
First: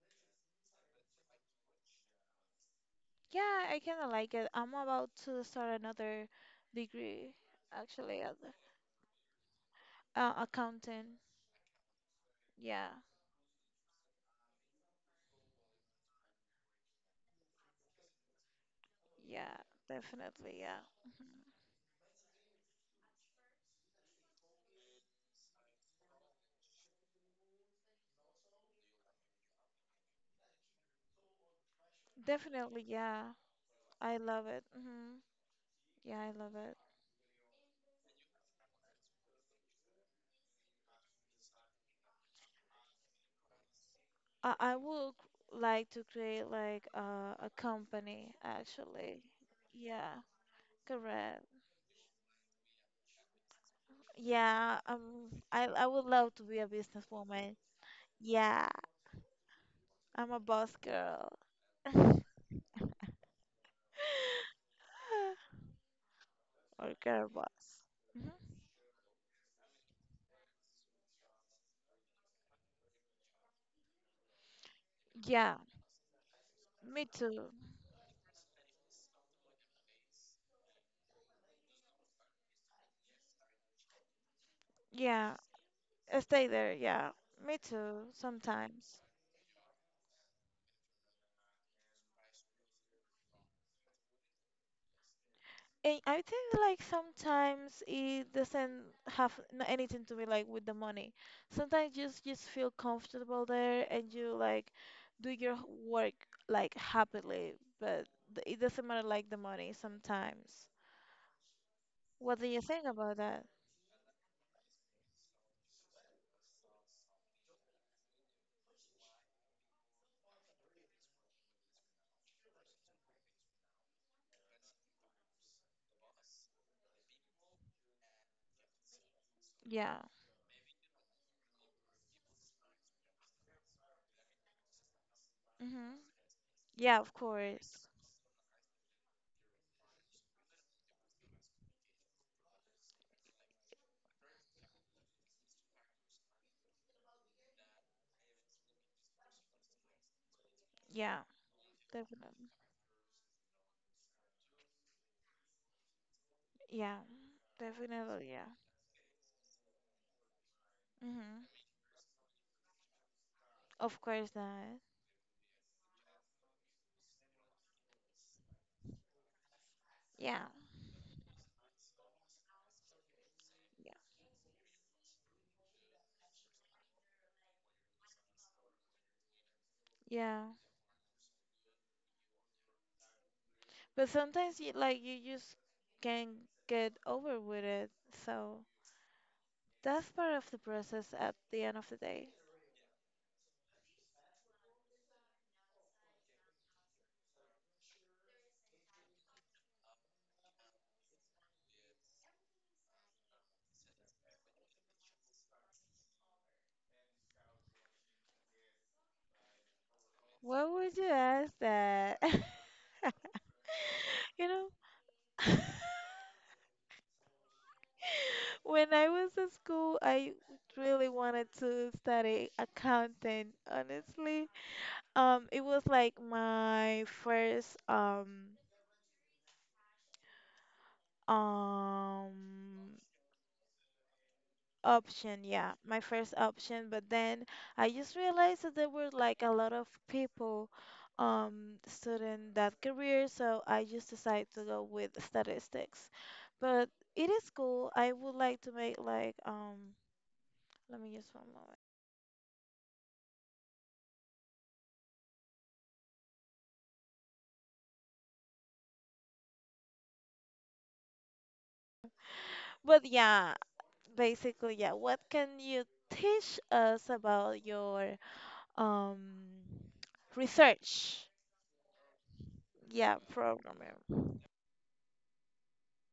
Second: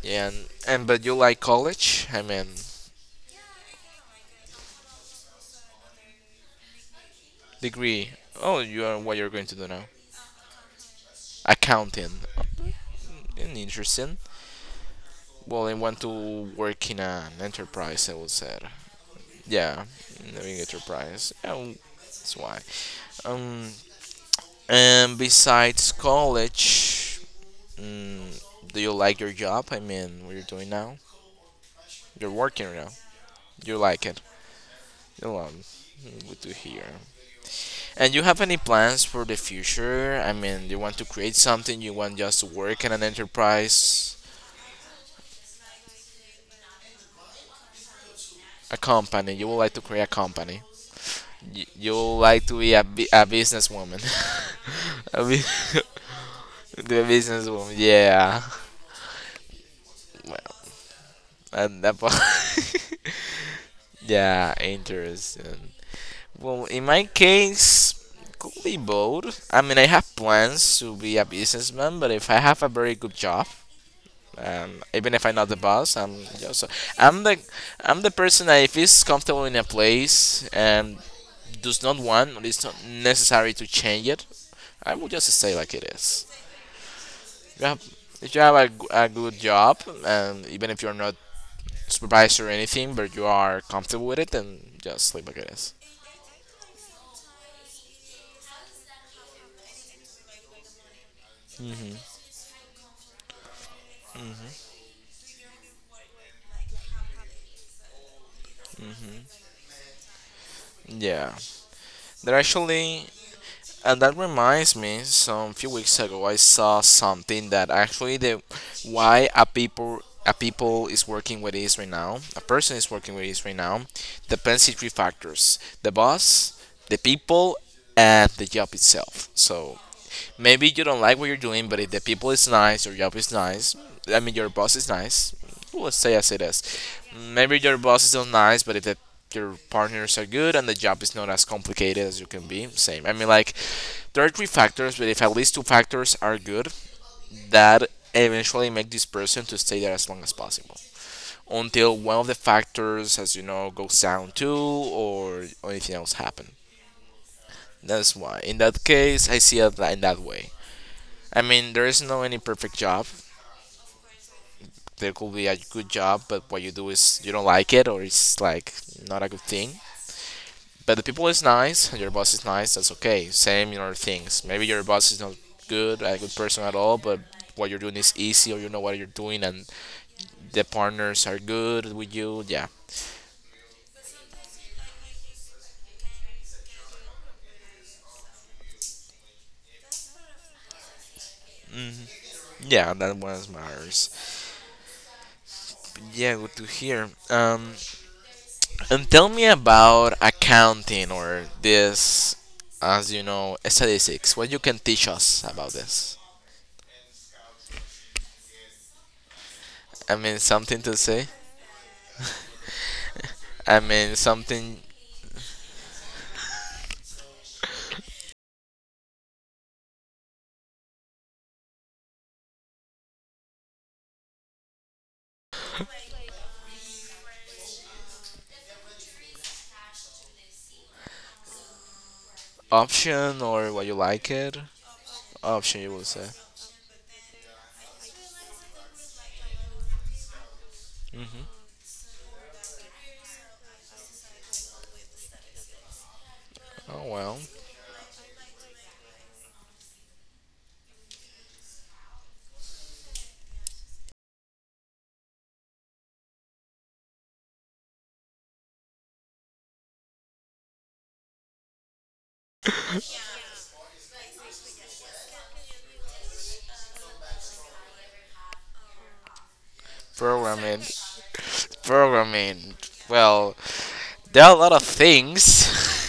[SPEAKER 1] Yeah, and but you like college? I mean,
[SPEAKER 2] Yeah, I kind of like it. I'm about to start another degree,
[SPEAKER 1] degree.
[SPEAKER 2] actually,
[SPEAKER 1] Oh, you are what you're going to do now?
[SPEAKER 2] accounting.
[SPEAKER 1] Accounting.
[SPEAKER 2] Yeah,
[SPEAKER 1] Mm, interesting. Well, I want to work in an enterprise. I would say.
[SPEAKER 2] yeah,
[SPEAKER 1] Yeah, in a
[SPEAKER 2] definitely,
[SPEAKER 1] big
[SPEAKER 2] yeah.
[SPEAKER 1] enterprise. Yeah, w- that's why. Um, and besides college, mm, do you like your job? I mean, what you're doing now? You're working
[SPEAKER 2] Definitely,
[SPEAKER 1] now.
[SPEAKER 2] yeah.
[SPEAKER 1] You like
[SPEAKER 2] I
[SPEAKER 1] it?
[SPEAKER 2] love it. Hmm.
[SPEAKER 1] Milan.
[SPEAKER 2] Yeah, I
[SPEAKER 1] We do
[SPEAKER 2] love it.
[SPEAKER 1] here. And you have any plans for the future? I mean, you want to create something? You want just to work in an enterprise,
[SPEAKER 2] I would like to create like a company,
[SPEAKER 1] a
[SPEAKER 2] actually.
[SPEAKER 1] company? You would like to create a
[SPEAKER 2] Yeah,
[SPEAKER 1] company?
[SPEAKER 2] correct.
[SPEAKER 1] You would like to be a, bu- a businesswoman?
[SPEAKER 2] Yeah,
[SPEAKER 1] a bu-
[SPEAKER 2] I would love to be a
[SPEAKER 1] the
[SPEAKER 2] businesswoman.
[SPEAKER 1] businesswoman, yeah.
[SPEAKER 2] Yeah, I'm a
[SPEAKER 1] Well,
[SPEAKER 2] boss girl
[SPEAKER 1] and that
[SPEAKER 2] or
[SPEAKER 1] part, yeah, interesting. Well, in my
[SPEAKER 2] girl boss.
[SPEAKER 1] case,
[SPEAKER 2] Mhm.
[SPEAKER 1] could be both. I mean, I have plans to be a businessman, but if I have a very good job, even if I'm not
[SPEAKER 2] Yeah,
[SPEAKER 1] the boss, I'm just
[SPEAKER 2] me
[SPEAKER 1] I'm the
[SPEAKER 2] too.
[SPEAKER 1] I'm the person that if is comfortable in a place and does not want or it's not necessary to change it, I will just
[SPEAKER 2] Yeah,
[SPEAKER 1] stay like it
[SPEAKER 2] I
[SPEAKER 1] is.
[SPEAKER 2] stay there. Yeah, me
[SPEAKER 1] You have,
[SPEAKER 2] too.
[SPEAKER 1] if you have a, g-
[SPEAKER 2] Sometimes,
[SPEAKER 1] a good job, and even if you're not supervised or anything, but you are comfortable with it, then just leave like it is.
[SPEAKER 2] and I think like sometimes it doesn't have anything to be like with the money. Sometimes you
[SPEAKER 1] Mm-hmm.
[SPEAKER 2] just feel comfortable there and you like do your work like happily, but it doesn't matter like the money sometimes.
[SPEAKER 1] Yeah, there
[SPEAKER 2] What do you think
[SPEAKER 1] actually
[SPEAKER 2] about that?
[SPEAKER 1] and that reminds me, some few weeks ago, I saw something that actually the why a people is working with is right now, a person is working with is right now, depends on three factors: the boss, the people, and the job itself. So
[SPEAKER 2] Yeah.
[SPEAKER 1] maybe you don't like what you're doing, but if the people is nice, your job is nice. I mean, your boss is nice.
[SPEAKER 2] Mhm.
[SPEAKER 1] Let's say as it is.
[SPEAKER 2] Yeah, of
[SPEAKER 1] Maybe your
[SPEAKER 2] course.
[SPEAKER 1] boss is not nice, but if the your partners are good and the job is not as complicated as you can be. Same. I mean, like there are three factors, but if at least two factors are good, that eventually make this person to stay there as long as possible
[SPEAKER 2] Yeah,
[SPEAKER 1] until one of the
[SPEAKER 2] definitely.
[SPEAKER 1] factors, as you know, goes down too, or anything else happen.
[SPEAKER 2] Yeah,
[SPEAKER 1] That's
[SPEAKER 2] definitely.
[SPEAKER 1] why.
[SPEAKER 2] Yeah.
[SPEAKER 1] In that case, I see it in that way. I
[SPEAKER 2] Mhm.
[SPEAKER 1] mean, there is no any perfect job.
[SPEAKER 2] Of course not.
[SPEAKER 1] There could be a good job, but what you do is you don't like it, or it's like not a good thing.
[SPEAKER 2] Yeah.
[SPEAKER 1] But the people is nice and your boss is nice, that's okay. Same in
[SPEAKER 2] Yeah.
[SPEAKER 1] other things. Maybe your boss is not good, a good person at all, but what you're doing is easy or you know what you're doing and
[SPEAKER 2] Yeah.
[SPEAKER 1] the partners are good with you, yeah.
[SPEAKER 2] But sometimes you like you just can get over with it. So that's part of the process at the end of the day.
[SPEAKER 1] Yeah, that one matters. But yeah, good to hear. And tell me about accounting or this, as you know, statistics. What you can teach us about this? I mean,
[SPEAKER 2] Why
[SPEAKER 1] something
[SPEAKER 2] would
[SPEAKER 1] to
[SPEAKER 2] you
[SPEAKER 1] say.
[SPEAKER 2] ask that?
[SPEAKER 1] I mean,
[SPEAKER 2] You know,
[SPEAKER 1] something
[SPEAKER 2] when I was at school, I really wanted to study accounting, honestly. It was like my first um
[SPEAKER 1] option or what you like it
[SPEAKER 2] option, yeah,
[SPEAKER 1] option you
[SPEAKER 2] my
[SPEAKER 1] will
[SPEAKER 2] first
[SPEAKER 1] say.
[SPEAKER 2] option. But then I just realized that there were like a lot of people
[SPEAKER 1] hmm
[SPEAKER 2] studying that career, so I just decided to go with statistics. But
[SPEAKER 1] Oh
[SPEAKER 2] it
[SPEAKER 1] well,
[SPEAKER 2] is cool. I would like to make like let me just one moment. But yeah, basically, yeah, what can you teach us about your um
[SPEAKER 1] programming,
[SPEAKER 2] research?
[SPEAKER 1] programming.
[SPEAKER 2] Yeah,
[SPEAKER 1] Well,
[SPEAKER 2] programmer.
[SPEAKER 1] there are a lot of things.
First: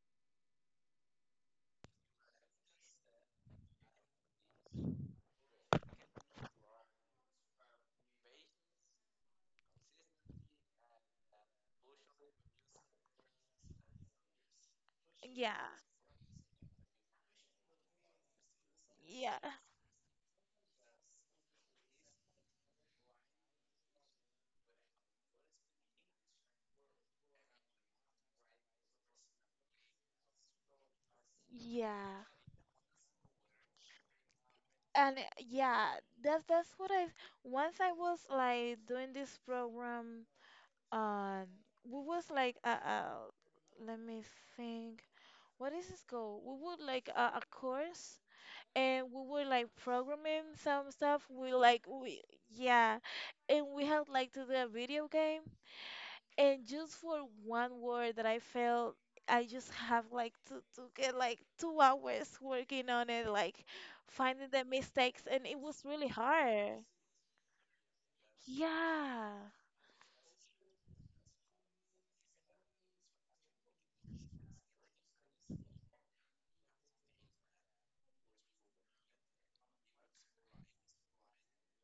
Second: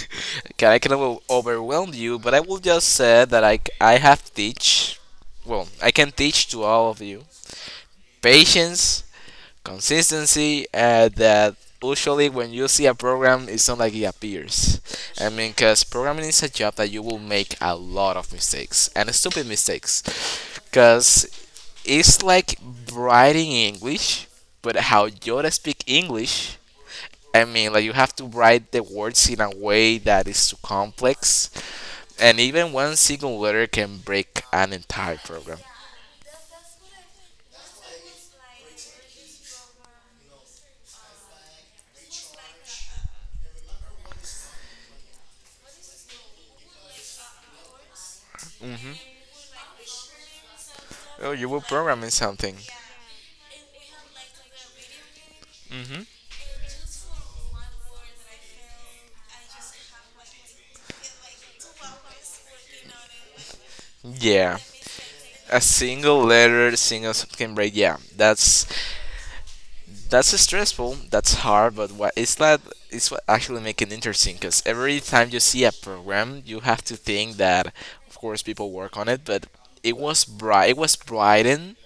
[SPEAKER 1] Can I can over- overwhelm you, but I will just say that I c- I have to teach. Well, I can teach to all of you patience, consistency, and that usually when you see a program, it's not like it appears. I mean,
[SPEAKER 2] Yeah,
[SPEAKER 1] because programming is a job that you will make a lot of mistakes and stupid
[SPEAKER 2] yeah,
[SPEAKER 1] mistakes. Because it's like writing English, but how Yoda speak English. I mean, like you have to write the words in a way that is too complex,
[SPEAKER 2] yeah.
[SPEAKER 1] and even one single letter can break an
[SPEAKER 2] And
[SPEAKER 1] entire
[SPEAKER 2] uh,
[SPEAKER 1] program.
[SPEAKER 2] yeah, that's what I once I was like doing this program on we was like let me think. What is this called? We would like a course and
[SPEAKER 1] hmm
[SPEAKER 2] we were like programming some stuff.
[SPEAKER 1] Oh, you
[SPEAKER 2] We
[SPEAKER 1] were
[SPEAKER 2] like
[SPEAKER 1] programming
[SPEAKER 2] we,
[SPEAKER 1] something.
[SPEAKER 2] yeah, and we had like to do a video game.
[SPEAKER 1] hmm
[SPEAKER 2] And just for one word that I felt, I just have like to get like 2 hours working on it, like finding
[SPEAKER 1] Yeah,
[SPEAKER 2] the mistakes, and
[SPEAKER 1] a
[SPEAKER 2] it was really
[SPEAKER 1] single letter,
[SPEAKER 2] hard.
[SPEAKER 1] single s- can break. Yeah, that's
[SPEAKER 2] Yeah.
[SPEAKER 1] That's stressful. That's hard, but what it's that it's what actually make it interesting. Because every time you see a program, you have to think that, of course, people work on it, but it was bright. It was brightened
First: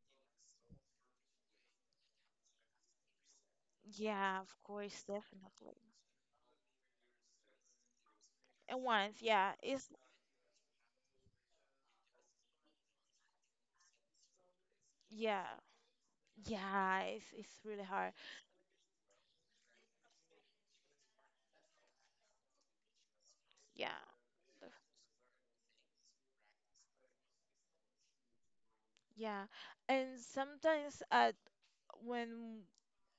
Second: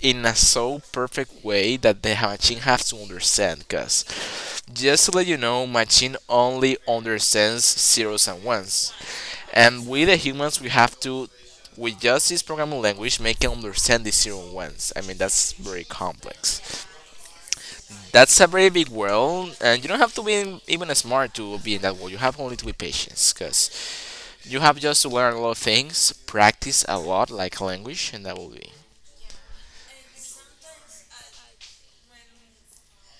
[SPEAKER 1] in a so perfect way that the machine has to understand. Because
[SPEAKER 2] Yeah, of course,
[SPEAKER 1] just to let you know,
[SPEAKER 2] definitely.
[SPEAKER 1] machine only understands zeros and
[SPEAKER 2] And
[SPEAKER 1] ones,
[SPEAKER 2] once, yeah,
[SPEAKER 1] and
[SPEAKER 2] it's,
[SPEAKER 1] we the humans we have to. We just this programming language make it understand the zero and ones. I mean that's
[SPEAKER 2] yeah,
[SPEAKER 1] very complex.
[SPEAKER 2] yeah, it's really hard.
[SPEAKER 1] That's a very big world, and you don't have to be even smart to be in that world. You have only to be patient, because
[SPEAKER 2] Yeah.
[SPEAKER 1] you have just to learn a lot of things, practice a lot, like language, and that will be
[SPEAKER 2] Yeah, and sometimes when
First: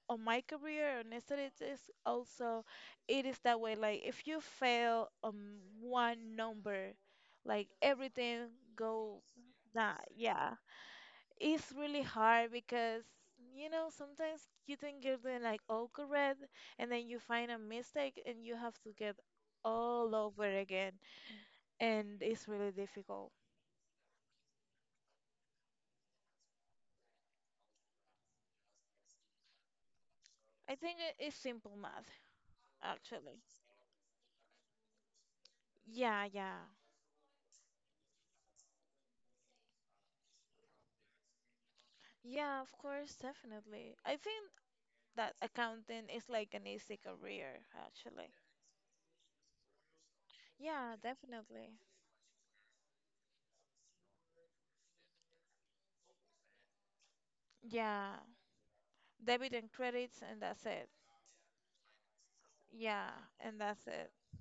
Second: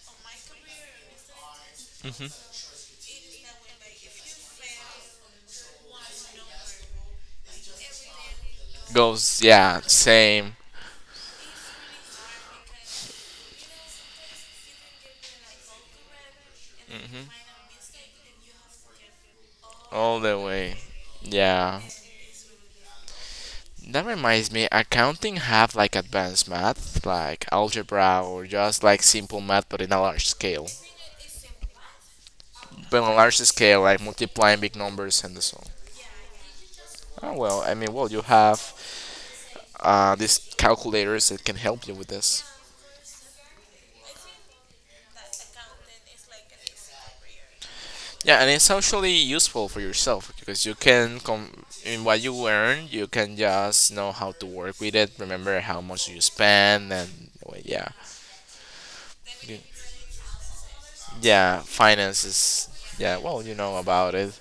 [SPEAKER 2] on my career and instead it is also it is that way like if you fail on one number like everything go
[SPEAKER 1] goes. Yeah,
[SPEAKER 2] down, yeah,
[SPEAKER 1] same,
[SPEAKER 2] it's really hard because you know sometimes you think you're doing like all correct and then you
[SPEAKER 1] hmm
[SPEAKER 2] find a mistake and you have to get all
[SPEAKER 1] all the
[SPEAKER 2] over
[SPEAKER 1] way.
[SPEAKER 2] again
[SPEAKER 1] Yeah,
[SPEAKER 2] and it's really difficult.
[SPEAKER 1] that reminds me. Accounting have like advanced math, like algebra, or just like simple math, but in a large scale.
[SPEAKER 2] I think it's simple math
[SPEAKER 1] But on a large
[SPEAKER 2] actually,
[SPEAKER 1] scale, like multiplying big numbers and so on.
[SPEAKER 2] yeah, yeah,
[SPEAKER 1] Oh well, I mean, well, you have these calculators that can help you with this.
[SPEAKER 2] yeah, of course, definitely. I think that accounting is like an easy career, actually.
[SPEAKER 1] Yeah, and it's actually useful for yourself because you
[SPEAKER 2] Yeah,
[SPEAKER 1] can, com-
[SPEAKER 2] definitely.
[SPEAKER 1] in what you earn, you can just know how to work with it. Remember how much you spend, and well, yeah,
[SPEAKER 2] Yeah, debit and credits, and that's it.
[SPEAKER 1] yeah, finances.
[SPEAKER 2] Yeah,
[SPEAKER 1] Yeah, well, you
[SPEAKER 2] and
[SPEAKER 1] know
[SPEAKER 2] that's it.
[SPEAKER 1] about it.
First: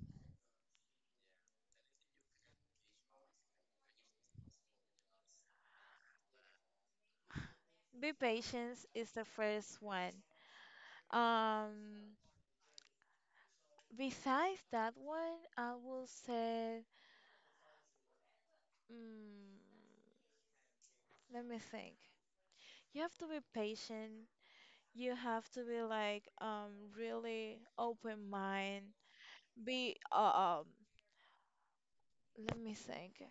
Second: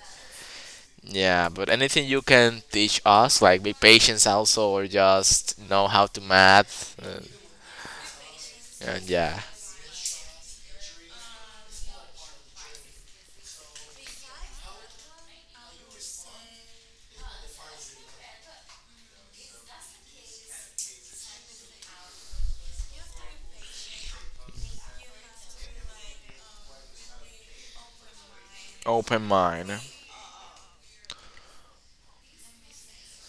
[SPEAKER 1] Yeah, but anything you can teach us, like be patient also, or just know how to math,
[SPEAKER 2] Be patient
[SPEAKER 1] and
[SPEAKER 2] is the
[SPEAKER 1] yeah,
[SPEAKER 2] first one. Um, besides that one, I will say, mm, let me think. You have to be patient. You have to be like really open mind.
[SPEAKER 1] open mind.
[SPEAKER 2] Be let me think.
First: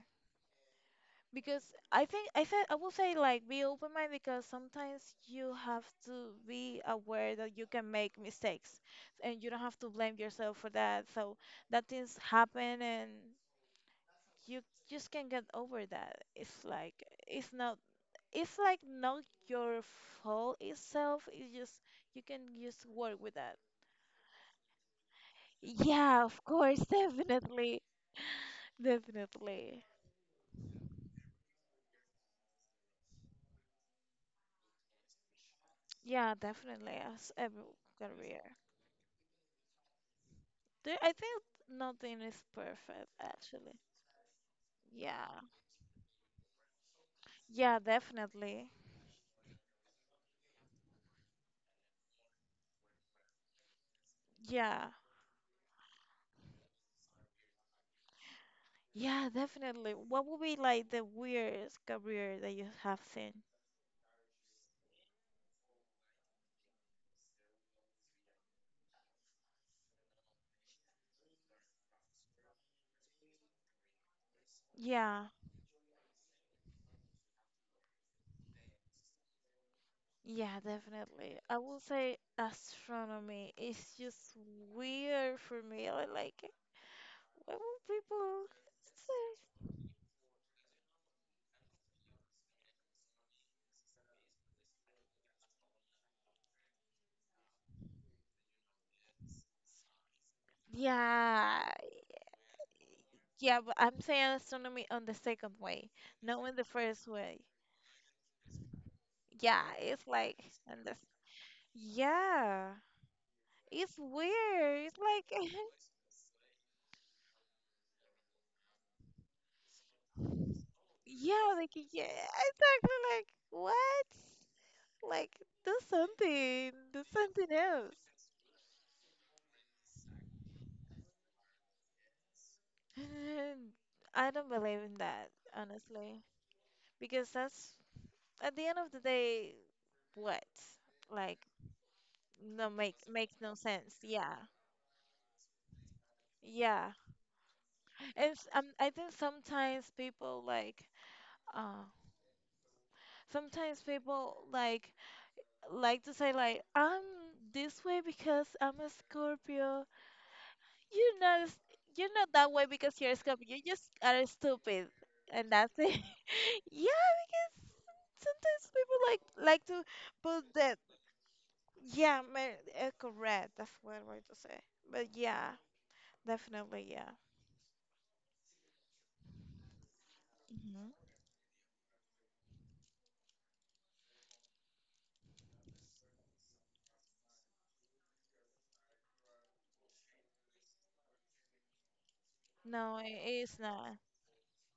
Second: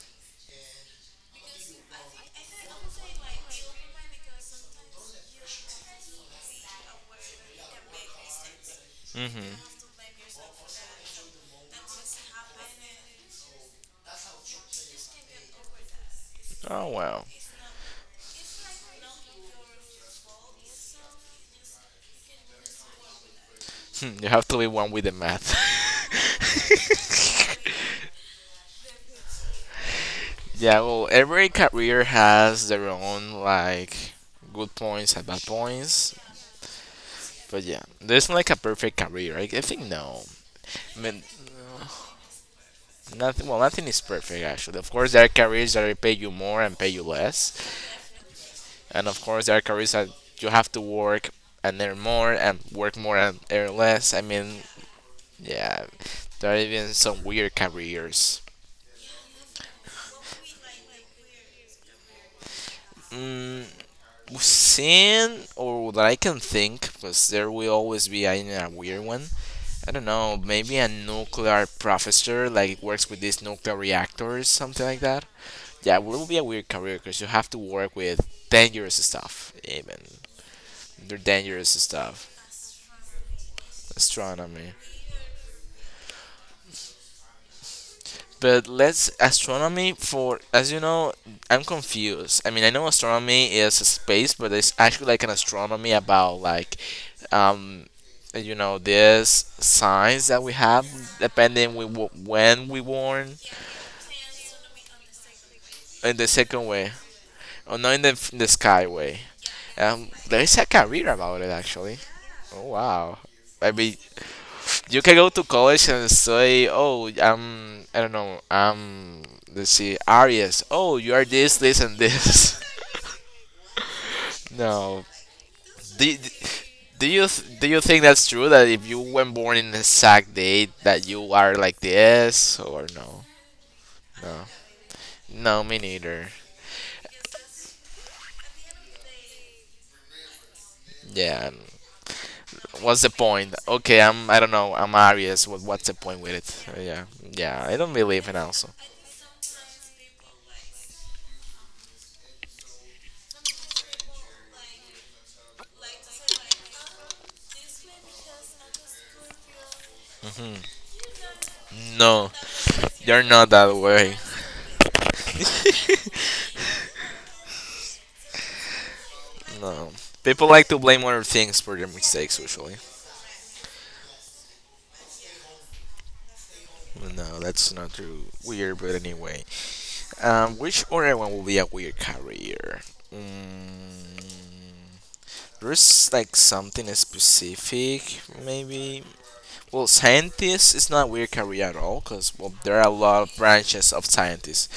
[SPEAKER 2] Because I think I said I will say like be open minded because sometimes you have to be aware that you can make mistakes, and you don't
[SPEAKER 1] hmm
[SPEAKER 2] have to blame yourself for that. So that things happen and you just can get over that. It's
[SPEAKER 1] Oh
[SPEAKER 2] like
[SPEAKER 1] well.
[SPEAKER 2] it's not it's like not your fault itself. It's just you can just work with that.
[SPEAKER 1] Hmm, you have to be one with the math.
[SPEAKER 2] Yeah, of course, definitely. Definitely.
[SPEAKER 1] yeah, well, every career has their own like good points and bad points.
[SPEAKER 2] Yeah, definitely as every
[SPEAKER 1] But yeah, there's not like
[SPEAKER 2] career.
[SPEAKER 1] a perfect career. I think no.
[SPEAKER 2] There,
[SPEAKER 1] I
[SPEAKER 2] I
[SPEAKER 1] mean,
[SPEAKER 2] think nothing is perfect,
[SPEAKER 1] nothing. Well,
[SPEAKER 2] actually.
[SPEAKER 1] nothing is perfect actually. Of course,
[SPEAKER 2] Yeah.
[SPEAKER 1] there are careers that pay you more and pay you less,
[SPEAKER 2] Yeah, definitely.
[SPEAKER 1] and of course, there are careers that you have to work and earn more and work more and earn less. I mean,
[SPEAKER 2] Yeah.
[SPEAKER 1] yeah, there are even some weird careers.
[SPEAKER 2] Yeah, definitely. What would be like the weirdest career that you have seen?
[SPEAKER 1] Mm, seen or that I can think, because there will always be I mean a weird one. I don't know, maybe a nuclear professor like works with these nuclear reactors, something like that.
[SPEAKER 2] Yeah.
[SPEAKER 1] Yeah, it will be a weird career because you have to work with dangerous stuff, even.
[SPEAKER 2] Yeah,
[SPEAKER 1] They're
[SPEAKER 2] definitely. I
[SPEAKER 1] dangerous
[SPEAKER 2] would say
[SPEAKER 1] stuff.
[SPEAKER 2] astronomy is just
[SPEAKER 1] Astronomy.
[SPEAKER 2] weird for me. I like it. What would people
[SPEAKER 1] But let's
[SPEAKER 2] say?
[SPEAKER 1] astronomy for as you know, I'm confused. I mean, I know astronomy is space, but it's actually like an astronomy about um, this signs that we have
[SPEAKER 2] Yeah,
[SPEAKER 1] depending when we born
[SPEAKER 2] yeah, but I'm saying astronomy on the second way,
[SPEAKER 1] in the
[SPEAKER 2] not in the
[SPEAKER 1] second way,
[SPEAKER 2] first way.
[SPEAKER 1] or not in the sky way.
[SPEAKER 2] Yeah, it's like
[SPEAKER 1] There is a
[SPEAKER 2] and this.
[SPEAKER 1] career about it actually. Oh,
[SPEAKER 2] Yeah,
[SPEAKER 1] wow! I mean,
[SPEAKER 2] it's weird. It's
[SPEAKER 1] you can go to
[SPEAKER 2] like,
[SPEAKER 1] college and say, I don't know, let's see, Aries. Oh, you are
[SPEAKER 2] yeah,
[SPEAKER 1] this,
[SPEAKER 2] like,
[SPEAKER 1] this, and
[SPEAKER 2] yeah,
[SPEAKER 1] this.
[SPEAKER 2] exactly. Like, what?
[SPEAKER 1] no.
[SPEAKER 2] Like, do
[SPEAKER 1] Do,
[SPEAKER 2] something, do
[SPEAKER 1] do you
[SPEAKER 2] something
[SPEAKER 1] do you think that's
[SPEAKER 2] else.
[SPEAKER 1] true that if you were born in the exact date that you are like this or no?
[SPEAKER 2] I
[SPEAKER 1] No,
[SPEAKER 2] don't believe in that,
[SPEAKER 1] no, me
[SPEAKER 2] honestly,
[SPEAKER 1] neither.
[SPEAKER 2] because that's at the end of the day, what? Like,
[SPEAKER 1] Yeah.
[SPEAKER 2] no,
[SPEAKER 1] What's
[SPEAKER 2] make
[SPEAKER 1] the
[SPEAKER 2] makes
[SPEAKER 1] point?
[SPEAKER 2] no sense. Yeah,
[SPEAKER 1] I don't know. I'm Aries. What's the point with it? Uh,
[SPEAKER 2] yeah.
[SPEAKER 1] Yeah, yeah. I don't believe in also.
[SPEAKER 2] I think sometimes people like, uh, sometimes people like to say like I'm this way because I'm a Scorpio. You're not s- you're
[SPEAKER 1] No,
[SPEAKER 2] not that way because you're a
[SPEAKER 1] you're not
[SPEAKER 2] Scorpio. You
[SPEAKER 1] that
[SPEAKER 2] just
[SPEAKER 1] way.
[SPEAKER 2] are stupid, and that's it. yeah, because sometimes people like to
[SPEAKER 1] No. People
[SPEAKER 2] put
[SPEAKER 1] like
[SPEAKER 2] that.
[SPEAKER 1] to blame other things for their
[SPEAKER 2] Yeah,
[SPEAKER 1] mistakes usually.
[SPEAKER 2] correct. That's what I'm to say. But yeah, definitely yeah.
[SPEAKER 1] No, that's not too weird, but anyway. Which
[SPEAKER 2] Hmm.
[SPEAKER 1] other one will be a weird career? Mm, there's like something specific, maybe. Well, scientists is not a weird career at all, because, well, there are a
[SPEAKER 2] No, it
[SPEAKER 1] lot of
[SPEAKER 2] is
[SPEAKER 1] branches
[SPEAKER 2] not.
[SPEAKER 1] of scientists.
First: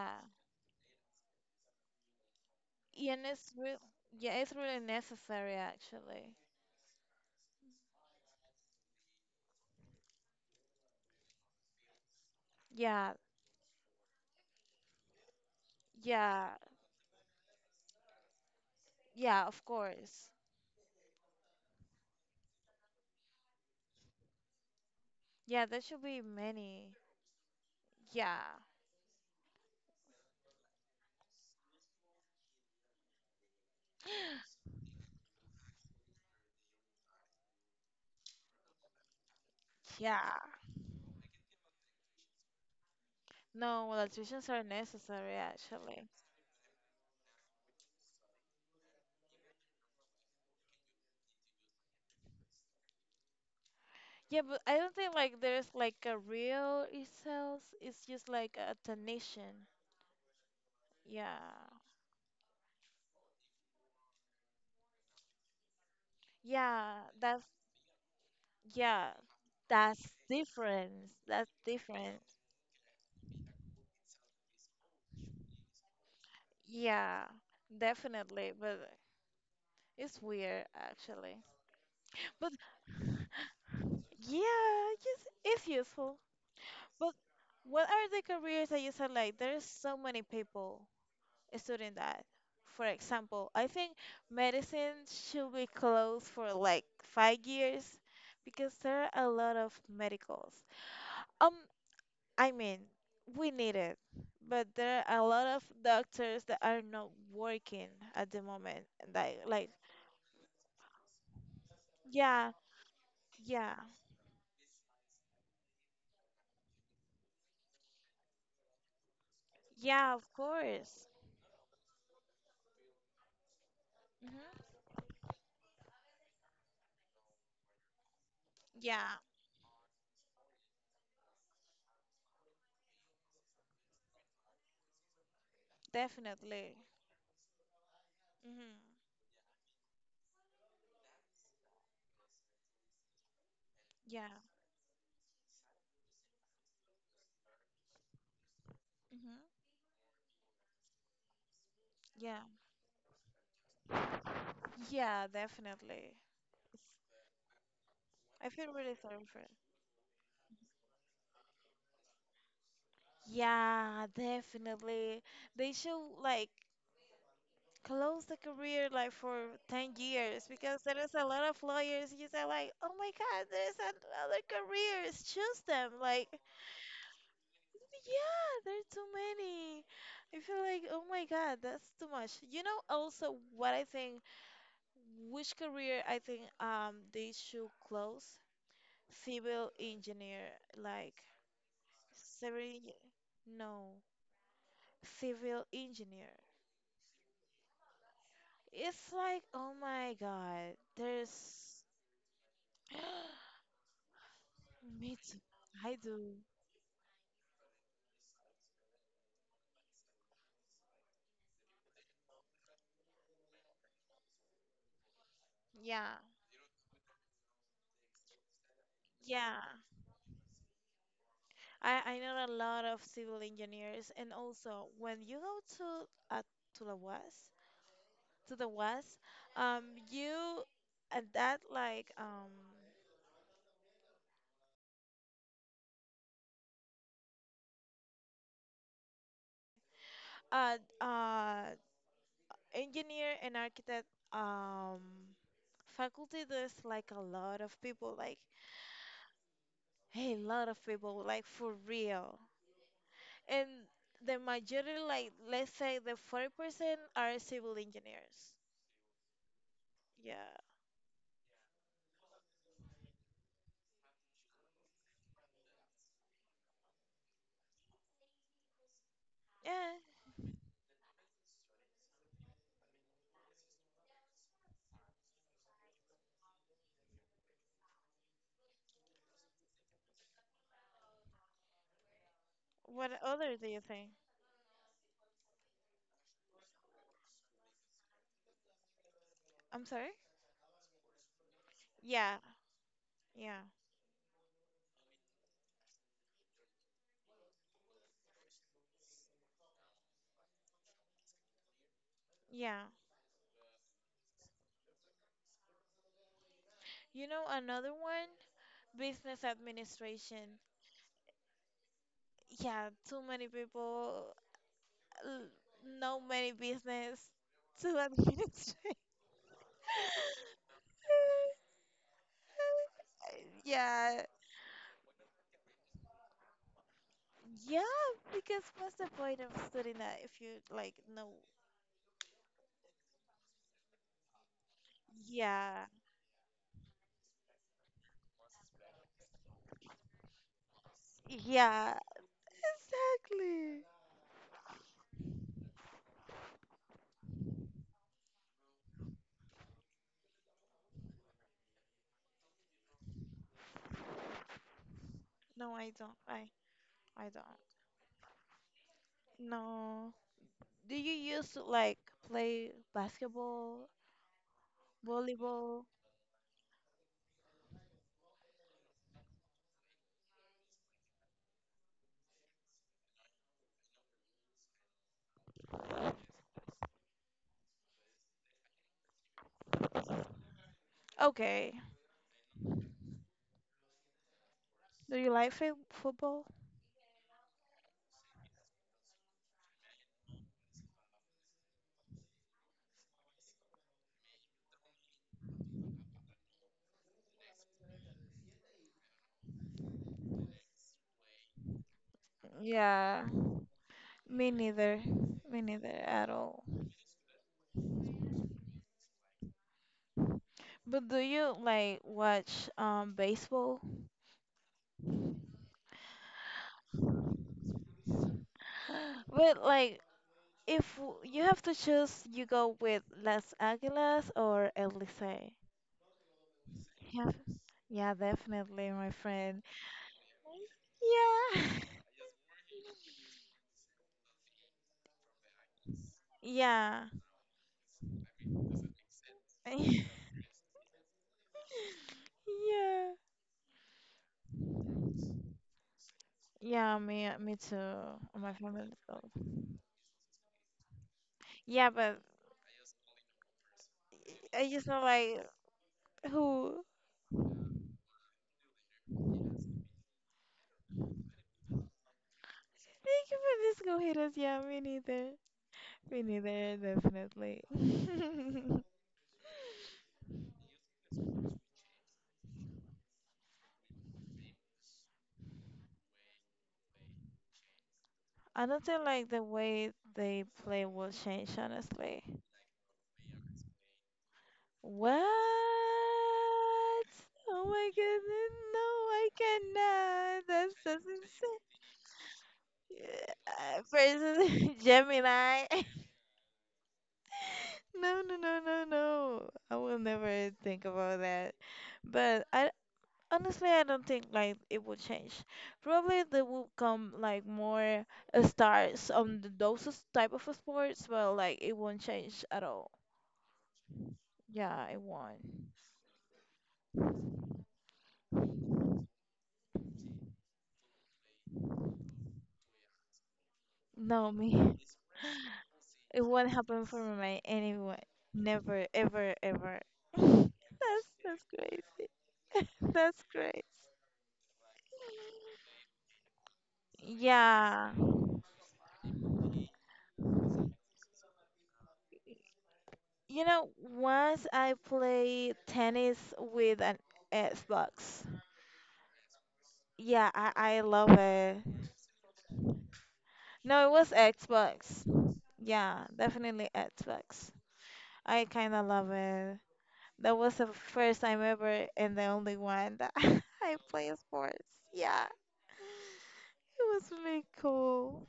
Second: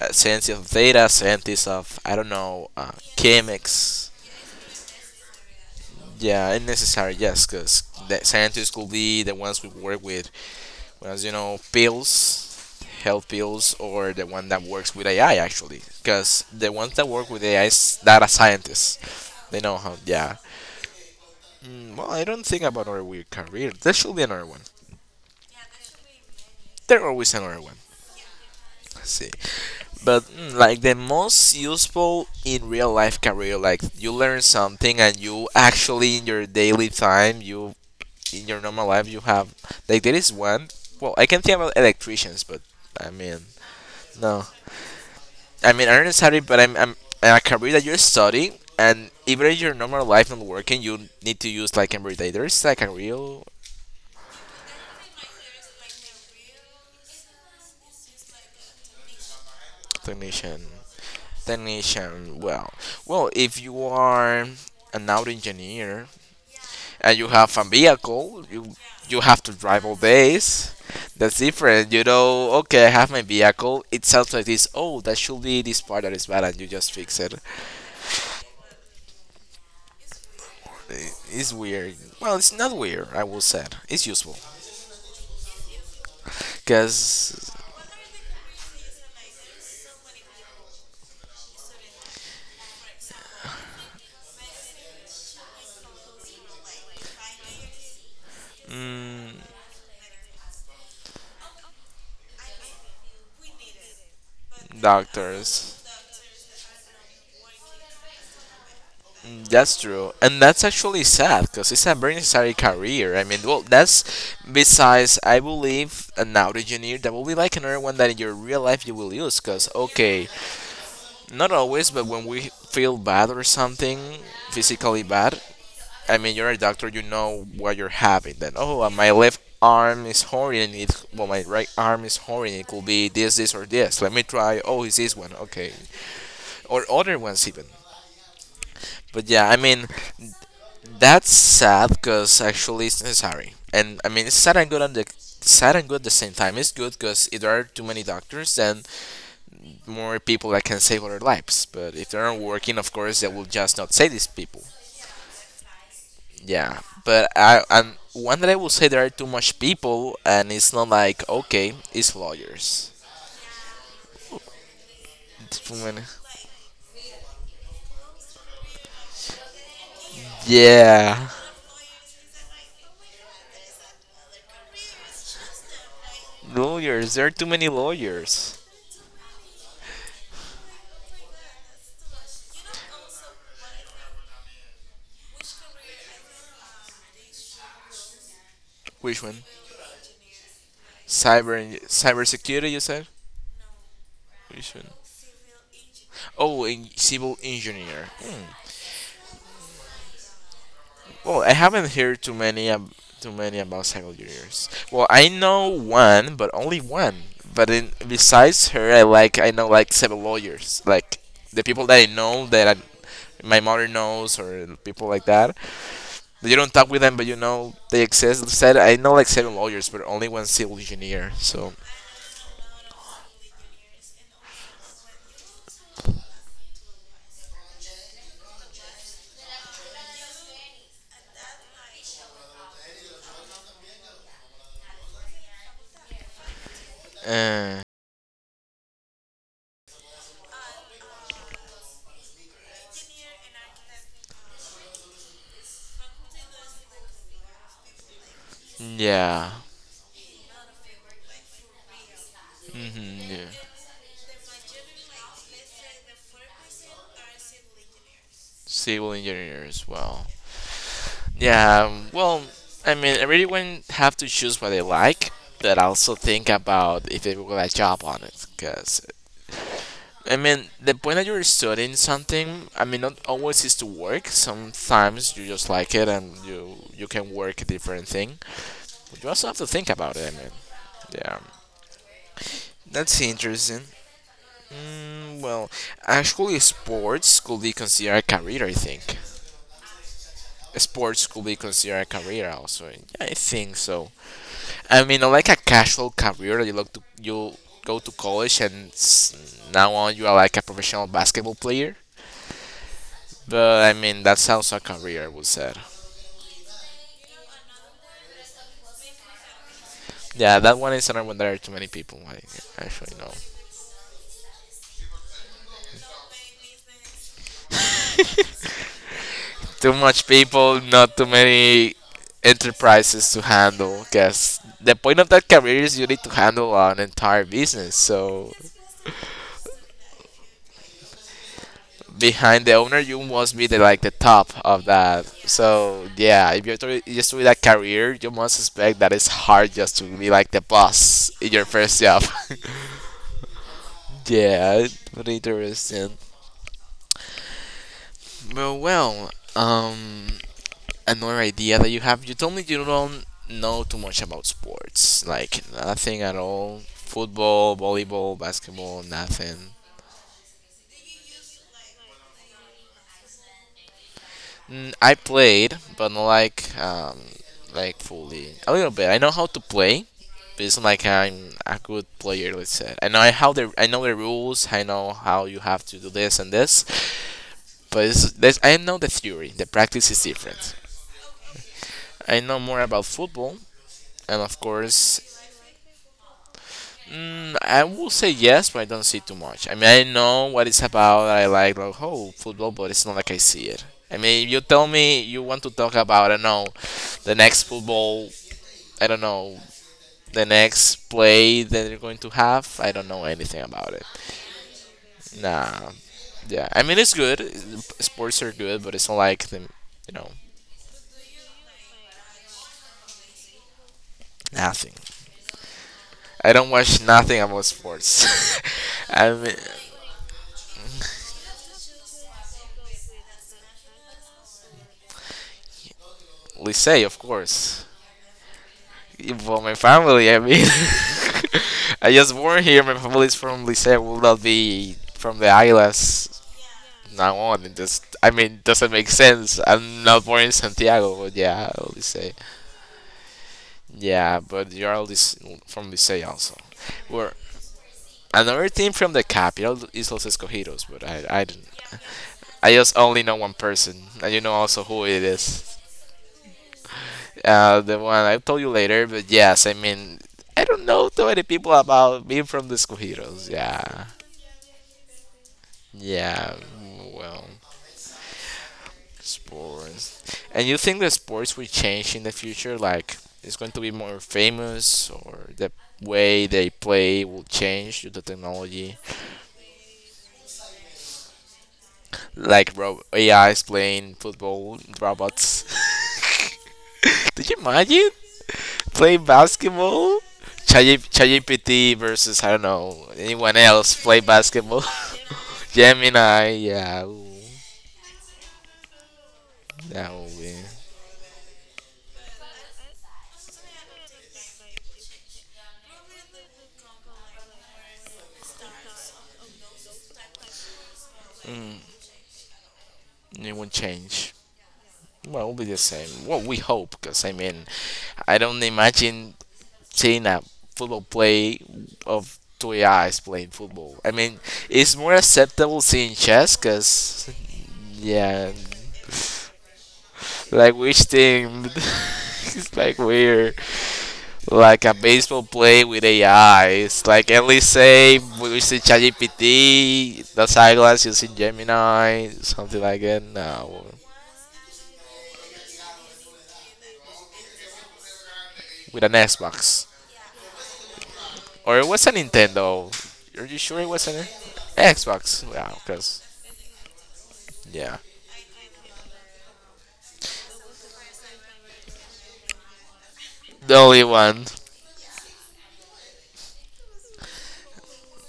[SPEAKER 1] Scientists of data, scientists of, I don't know,
[SPEAKER 2] Yeah, and it's real.
[SPEAKER 1] chemics.
[SPEAKER 2] Yeah, it's really necessary actually.
[SPEAKER 1] Yeah, unnecessary. Yes, because the scientists could be the ones we work with. Whereas, you know, pills,
[SPEAKER 2] Yeah,
[SPEAKER 1] health pills, or the one that works with AI actually, because
[SPEAKER 2] yeah,
[SPEAKER 1] the ones that work with AI is data scientists.
[SPEAKER 2] yeah,
[SPEAKER 1] They
[SPEAKER 2] of
[SPEAKER 1] know how.
[SPEAKER 2] course.
[SPEAKER 1] Yeah. Mm, well, I don't think about another weird career. There should be another one.
[SPEAKER 2] Yeah, there should be many.
[SPEAKER 1] There always another one.
[SPEAKER 2] Yeah,
[SPEAKER 1] Let's see, but mm, like the most useful in real life career, like you learn something and you actually in your daily time, you in your normal life, you have like there
[SPEAKER 2] yeah.
[SPEAKER 1] is one. Well, I can think about electricians, but I mean,
[SPEAKER 2] No, well,
[SPEAKER 1] no.
[SPEAKER 2] tuitions are necessary
[SPEAKER 1] I mean, I
[SPEAKER 2] actually.
[SPEAKER 1] don't study, but I'm a career that you're studying, and even in your normal life not working, you need to use like there is like a real
[SPEAKER 2] Yeah, but I don't think like there's like a real itself. It's just like a donation.
[SPEAKER 1] technician.
[SPEAKER 2] Yeah,
[SPEAKER 1] Technician. Well, if you are an auto engineer
[SPEAKER 2] yeah.
[SPEAKER 1] and you
[SPEAKER 2] That's
[SPEAKER 1] have a vehicle,
[SPEAKER 2] yeah.
[SPEAKER 1] you have to drive all
[SPEAKER 2] That's
[SPEAKER 1] days.
[SPEAKER 2] different.
[SPEAKER 1] That's
[SPEAKER 2] That's
[SPEAKER 1] different, you
[SPEAKER 2] different.
[SPEAKER 1] know. Okay, I have my vehicle. It sounds like this. Oh, that should be this part that is bad, and you just fix
[SPEAKER 2] Yeah,
[SPEAKER 1] it.
[SPEAKER 2] definitely. But it's weird actually.
[SPEAKER 1] It's weird. Well, it's
[SPEAKER 2] But
[SPEAKER 1] not weird. I will say it's useful
[SPEAKER 2] yeah, just it's useful. But
[SPEAKER 1] because
[SPEAKER 2] what are the careers that you said like there's so many people student that, for example, I think medicine should be closed for like 5 years because there are a
[SPEAKER 1] mm,
[SPEAKER 2] lot of medicals. Um, I mean, we need it, but there are a lot of
[SPEAKER 1] doctors.
[SPEAKER 2] doctors that are not working at the moment. Like,
[SPEAKER 1] Mm,
[SPEAKER 2] like,
[SPEAKER 1] that's true. And that's actually sad because it's a very
[SPEAKER 2] yeah,
[SPEAKER 1] necessary career. I mean, well,
[SPEAKER 2] yeah,
[SPEAKER 1] that's besides, I believe, an audio engineer that will be like another one that in your real life you will use because,
[SPEAKER 2] yeah, of
[SPEAKER 1] okay,
[SPEAKER 2] course.
[SPEAKER 1] not always, but when we feel bad or something,
[SPEAKER 2] Hmm.
[SPEAKER 1] physically bad, I mean, you're a doctor, you know what you're having. Then, oh, my
[SPEAKER 2] Yeah,
[SPEAKER 1] left arm is hurting. It, well, my right arm is hurting. It could be this, this, or this. Let me try. Oh, it's this one. Okay.
[SPEAKER 2] definitely.
[SPEAKER 1] Or other ones, even.
[SPEAKER 2] Hmm.
[SPEAKER 1] But yeah, I mean, that's sad because actually it's necessary. And I mean,
[SPEAKER 2] Yeah.
[SPEAKER 1] it's sad and good on the sad and good at the same time. It's good because if there are too many doctors, then
[SPEAKER 2] Hmm.
[SPEAKER 1] more people that can save other lives. But if they
[SPEAKER 2] Yeah.
[SPEAKER 1] aren't working, of course, they will just not save these people.
[SPEAKER 2] Yeah, definitely.
[SPEAKER 1] Yeah,
[SPEAKER 2] It's-
[SPEAKER 1] but I and one
[SPEAKER 2] I
[SPEAKER 1] that I will
[SPEAKER 2] feel
[SPEAKER 1] say
[SPEAKER 2] really
[SPEAKER 1] there are
[SPEAKER 2] sorry
[SPEAKER 1] too
[SPEAKER 2] for
[SPEAKER 1] much people, and it's not like okay, it's lawyers.
[SPEAKER 2] yeah, definitely. They
[SPEAKER 1] Too
[SPEAKER 2] should
[SPEAKER 1] many.
[SPEAKER 2] like close the career like for 10 years because there is a
[SPEAKER 1] Yeah,
[SPEAKER 2] lot of lawyers you say like, "Oh my God, there's another careers. Choose them." Like,
[SPEAKER 1] lawyers. There are too many
[SPEAKER 2] yeah,
[SPEAKER 1] lawyers.
[SPEAKER 2] there are too many. I feel like, "Oh my God, that's too much." You know also what I think, which career I think they should close?
[SPEAKER 1] Which one?
[SPEAKER 2] Civil engineer like
[SPEAKER 1] Cyber cybersecurity, you
[SPEAKER 2] civil
[SPEAKER 1] said.
[SPEAKER 2] no,
[SPEAKER 1] Which one?
[SPEAKER 2] civil engineer.
[SPEAKER 1] Oh, in civil engineer. Hmm.
[SPEAKER 2] It's like, oh my God,
[SPEAKER 1] Well, I
[SPEAKER 2] there's
[SPEAKER 1] haven't heard too many too many about civil engineers. Well,
[SPEAKER 2] me
[SPEAKER 1] I
[SPEAKER 2] too.
[SPEAKER 1] know
[SPEAKER 2] I do.
[SPEAKER 1] one, but only one. But in, besides her, I like I know like civil lawyers, like the people that I know that my mother knows or people like that.
[SPEAKER 2] Yeah.
[SPEAKER 1] You don't talk with them, but you know they exist. Said I know like seven
[SPEAKER 2] Yeah,
[SPEAKER 1] lawyers, but only one civil engineer. So,
[SPEAKER 2] I know a lot of civil engineers, and also when you go to the west, um, you at that like
[SPEAKER 1] uh,
[SPEAKER 2] uh, uh, engineer and architect um faculty, there's like a lot of people, like
[SPEAKER 1] yeah,
[SPEAKER 2] hey, a lot of people, like for real.
[SPEAKER 1] yeah,
[SPEAKER 2] And the majority, like let's say the 40% are civil engineers.
[SPEAKER 1] civil engineer as well.
[SPEAKER 2] Yeah.
[SPEAKER 1] Yeah, well, I mean, everyone have to choose what they like, but also think about if they will get a job on it. Because,
[SPEAKER 2] Yeah.
[SPEAKER 1] I mean, the point that you're studying something, I mean, not always is to work. Sometimes you just like it and you can work a different thing. You also have to think about it, I mean. Yeah,
[SPEAKER 2] What
[SPEAKER 1] that's
[SPEAKER 2] other do you
[SPEAKER 1] interesting.
[SPEAKER 2] think?
[SPEAKER 1] Mm, well, actually, sports could be considered a career, I think.
[SPEAKER 2] I'm sorry?
[SPEAKER 1] Sports could be considered a
[SPEAKER 2] Yeah.
[SPEAKER 1] career also. Yeah, I
[SPEAKER 2] Yeah.
[SPEAKER 1] think so. I mean, no, like a casual career. You look to you go to college and now on you are like a professional basketball player.
[SPEAKER 2] Yeah.
[SPEAKER 1] But I mean, that sounds like a career, I would say.
[SPEAKER 2] You know another one? Business administration.
[SPEAKER 1] Yeah, that one is another one. There are too many people I
[SPEAKER 2] Yeah,
[SPEAKER 1] actually
[SPEAKER 2] too
[SPEAKER 1] know.
[SPEAKER 2] many people, l- no many business to administrate.
[SPEAKER 1] Too much people, not too many enterprises to handle.
[SPEAKER 2] Yeah.
[SPEAKER 1] Because the point of that career is you need to handle an entire
[SPEAKER 2] Yeah,
[SPEAKER 1] business. So
[SPEAKER 2] because what's the point of studying that if you like no?
[SPEAKER 1] behind the owner, you must be the like the top of that.
[SPEAKER 2] Yeah.
[SPEAKER 1] So yeah, if you're doing- just with a career, you must expect that it's hard just to be like the boss in your first
[SPEAKER 2] Yeah.
[SPEAKER 1] job.
[SPEAKER 2] Exactly.
[SPEAKER 1] yeah, but interesting. Well, um, another idea that you have. You told me you don't know too much about sports, like
[SPEAKER 2] No, I don't.
[SPEAKER 1] nothing at all.
[SPEAKER 2] I don't.
[SPEAKER 1] Football, volleyball, basketball, nothing.
[SPEAKER 2] No. Do you used to like play basketball,
[SPEAKER 1] Mm, I played,
[SPEAKER 2] volleyball?
[SPEAKER 1] but not like like fully. A little bit. I know how to play, but it's not like I'm a good player. Let's say I know how the I know the rules. I know how you have to do this and this. But it's, this, I know the theory. The practice is different.
[SPEAKER 2] Okay.
[SPEAKER 1] I know more about football, and of
[SPEAKER 2] Do you
[SPEAKER 1] course,
[SPEAKER 2] like fi football?
[SPEAKER 1] mm, I will say yes, but I don't see too much. I mean, I know what it's about. I like oh football, but it's not like I see it. I mean, you tell me you want to talk about, I don't know, the next football, I don't know, the next play that they're going to have. I don't
[SPEAKER 2] Yeah.
[SPEAKER 1] know anything about it.
[SPEAKER 2] Me neither. Me neither
[SPEAKER 1] Nah,
[SPEAKER 2] at all.
[SPEAKER 1] yeah. I mean, it's good. Sports are good, but it's not like the you know
[SPEAKER 2] But do you like watch baseball?
[SPEAKER 1] nothing. I don't watch nothing about sports. I mean,
[SPEAKER 2] But like if you have to choose, you go with Las Águilas or El Licey?
[SPEAKER 1] Licey, of
[SPEAKER 2] Yeah,
[SPEAKER 1] course.
[SPEAKER 2] yeah, definitely, my
[SPEAKER 1] But
[SPEAKER 2] friend.
[SPEAKER 1] my family, I mean,
[SPEAKER 2] Yeah.
[SPEAKER 1] I just born here. My family is from Licey. Will not be from the islands
[SPEAKER 2] Yeah.
[SPEAKER 1] now on. It just, I mean, doesn't make sense. I'm not born in Santiago, but yeah, Licey.
[SPEAKER 2] Yeah.
[SPEAKER 1] Yeah, but you are from Licey also.
[SPEAKER 2] Yeah, me,
[SPEAKER 1] Where
[SPEAKER 2] me too. My
[SPEAKER 1] another
[SPEAKER 2] family
[SPEAKER 1] team from the
[SPEAKER 2] too.
[SPEAKER 1] capital is Los Escogidos, but I don't.
[SPEAKER 2] Yeah, but
[SPEAKER 1] I just only know one person, and you know
[SPEAKER 2] I
[SPEAKER 1] also
[SPEAKER 2] just know
[SPEAKER 1] who it
[SPEAKER 2] like
[SPEAKER 1] is.
[SPEAKER 2] who.
[SPEAKER 1] The one I'll tell you later. But yes, I mean, I don't know too many people about being from the
[SPEAKER 2] Thank you
[SPEAKER 1] Escogidos.
[SPEAKER 2] for this, go
[SPEAKER 1] Yeah,
[SPEAKER 2] haters. Yeah, me neither. Me
[SPEAKER 1] yeah.
[SPEAKER 2] neither,
[SPEAKER 1] Well,
[SPEAKER 2] definitely.
[SPEAKER 1] sports. And you think the sports will change in the future? Like it's going to be more famous, or the way they play will change due to
[SPEAKER 2] I don't
[SPEAKER 1] technology?
[SPEAKER 2] think like the way they play will change, honestly.
[SPEAKER 1] Like A is playing football robots.
[SPEAKER 2] What?
[SPEAKER 1] Did you
[SPEAKER 2] Oh my
[SPEAKER 1] imagine
[SPEAKER 2] goodness,
[SPEAKER 1] playing
[SPEAKER 2] no, I
[SPEAKER 1] basketball?
[SPEAKER 2] cannot. That's just insane.
[SPEAKER 1] ChatGPT versus, I don't know, anyone else play
[SPEAKER 2] Versus
[SPEAKER 1] basketball.
[SPEAKER 2] Gemini.
[SPEAKER 1] Gemini, yeah, ooh,
[SPEAKER 2] No, no, no, no, no. I will
[SPEAKER 1] that will
[SPEAKER 2] never
[SPEAKER 1] be.
[SPEAKER 2] think about that. But I Honestly, I don't think like it will change. Probably there will come like more stars on the, type of sports, but like
[SPEAKER 1] Mm,
[SPEAKER 2] it won't change at all.
[SPEAKER 1] it won't change.
[SPEAKER 2] Yeah, it won't.
[SPEAKER 1] Well, it'll be the same. Well, we hope, because I mean, I don't imagine seeing a football play of two AIs playing football. I
[SPEAKER 2] No,
[SPEAKER 1] mean,
[SPEAKER 2] me.
[SPEAKER 1] it's more acceptable seeing
[SPEAKER 2] It won't
[SPEAKER 1] chess,
[SPEAKER 2] happen for
[SPEAKER 1] because
[SPEAKER 2] me anyway.
[SPEAKER 1] yeah,
[SPEAKER 2] Never, ever, ever.
[SPEAKER 1] like which
[SPEAKER 2] That's
[SPEAKER 1] team?
[SPEAKER 2] crazy.
[SPEAKER 1] it's like
[SPEAKER 2] That's
[SPEAKER 1] weird.
[SPEAKER 2] crazy.
[SPEAKER 1] Like a baseball play with AI. It's like at least
[SPEAKER 2] Yeah.
[SPEAKER 1] say we using ChatGPT, the eyeglass using Gemini, something like that.
[SPEAKER 2] You know,
[SPEAKER 1] No,
[SPEAKER 2] once I played tennis with an Xbox.
[SPEAKER 1] with an Xbox
[SPEAKER 2] Yeah, I love it.
[SPEAKER 1] or it was a Nintendo. Are you sure
[SPEAKER 2] No,
[SPEAKER 1] it
[SPEAKER 2] it
[SPEAKER 1] was
[SPEAKER 2] was
[SPEAKER 1] an
[SPEAKER 2] Xbox.
[SPEAKER 1] Xbox? Wow,
[SPEAKER 2] Yeah,
[SPEAKER 1] because
[SPEAKER 2] definitely Xbox.
[SPEAKER 1] yeah,
[SPEAKER 2] I kind of love it. That was the first time ever and the only one that
[SPEAKER 1] the
[SPEAKER 2] I
[SPEAKER 1] only
[SPEAKER 2] play
[SPEAKER 1] one.
[SPEAKER 2] sports. Yeah, it was really cool.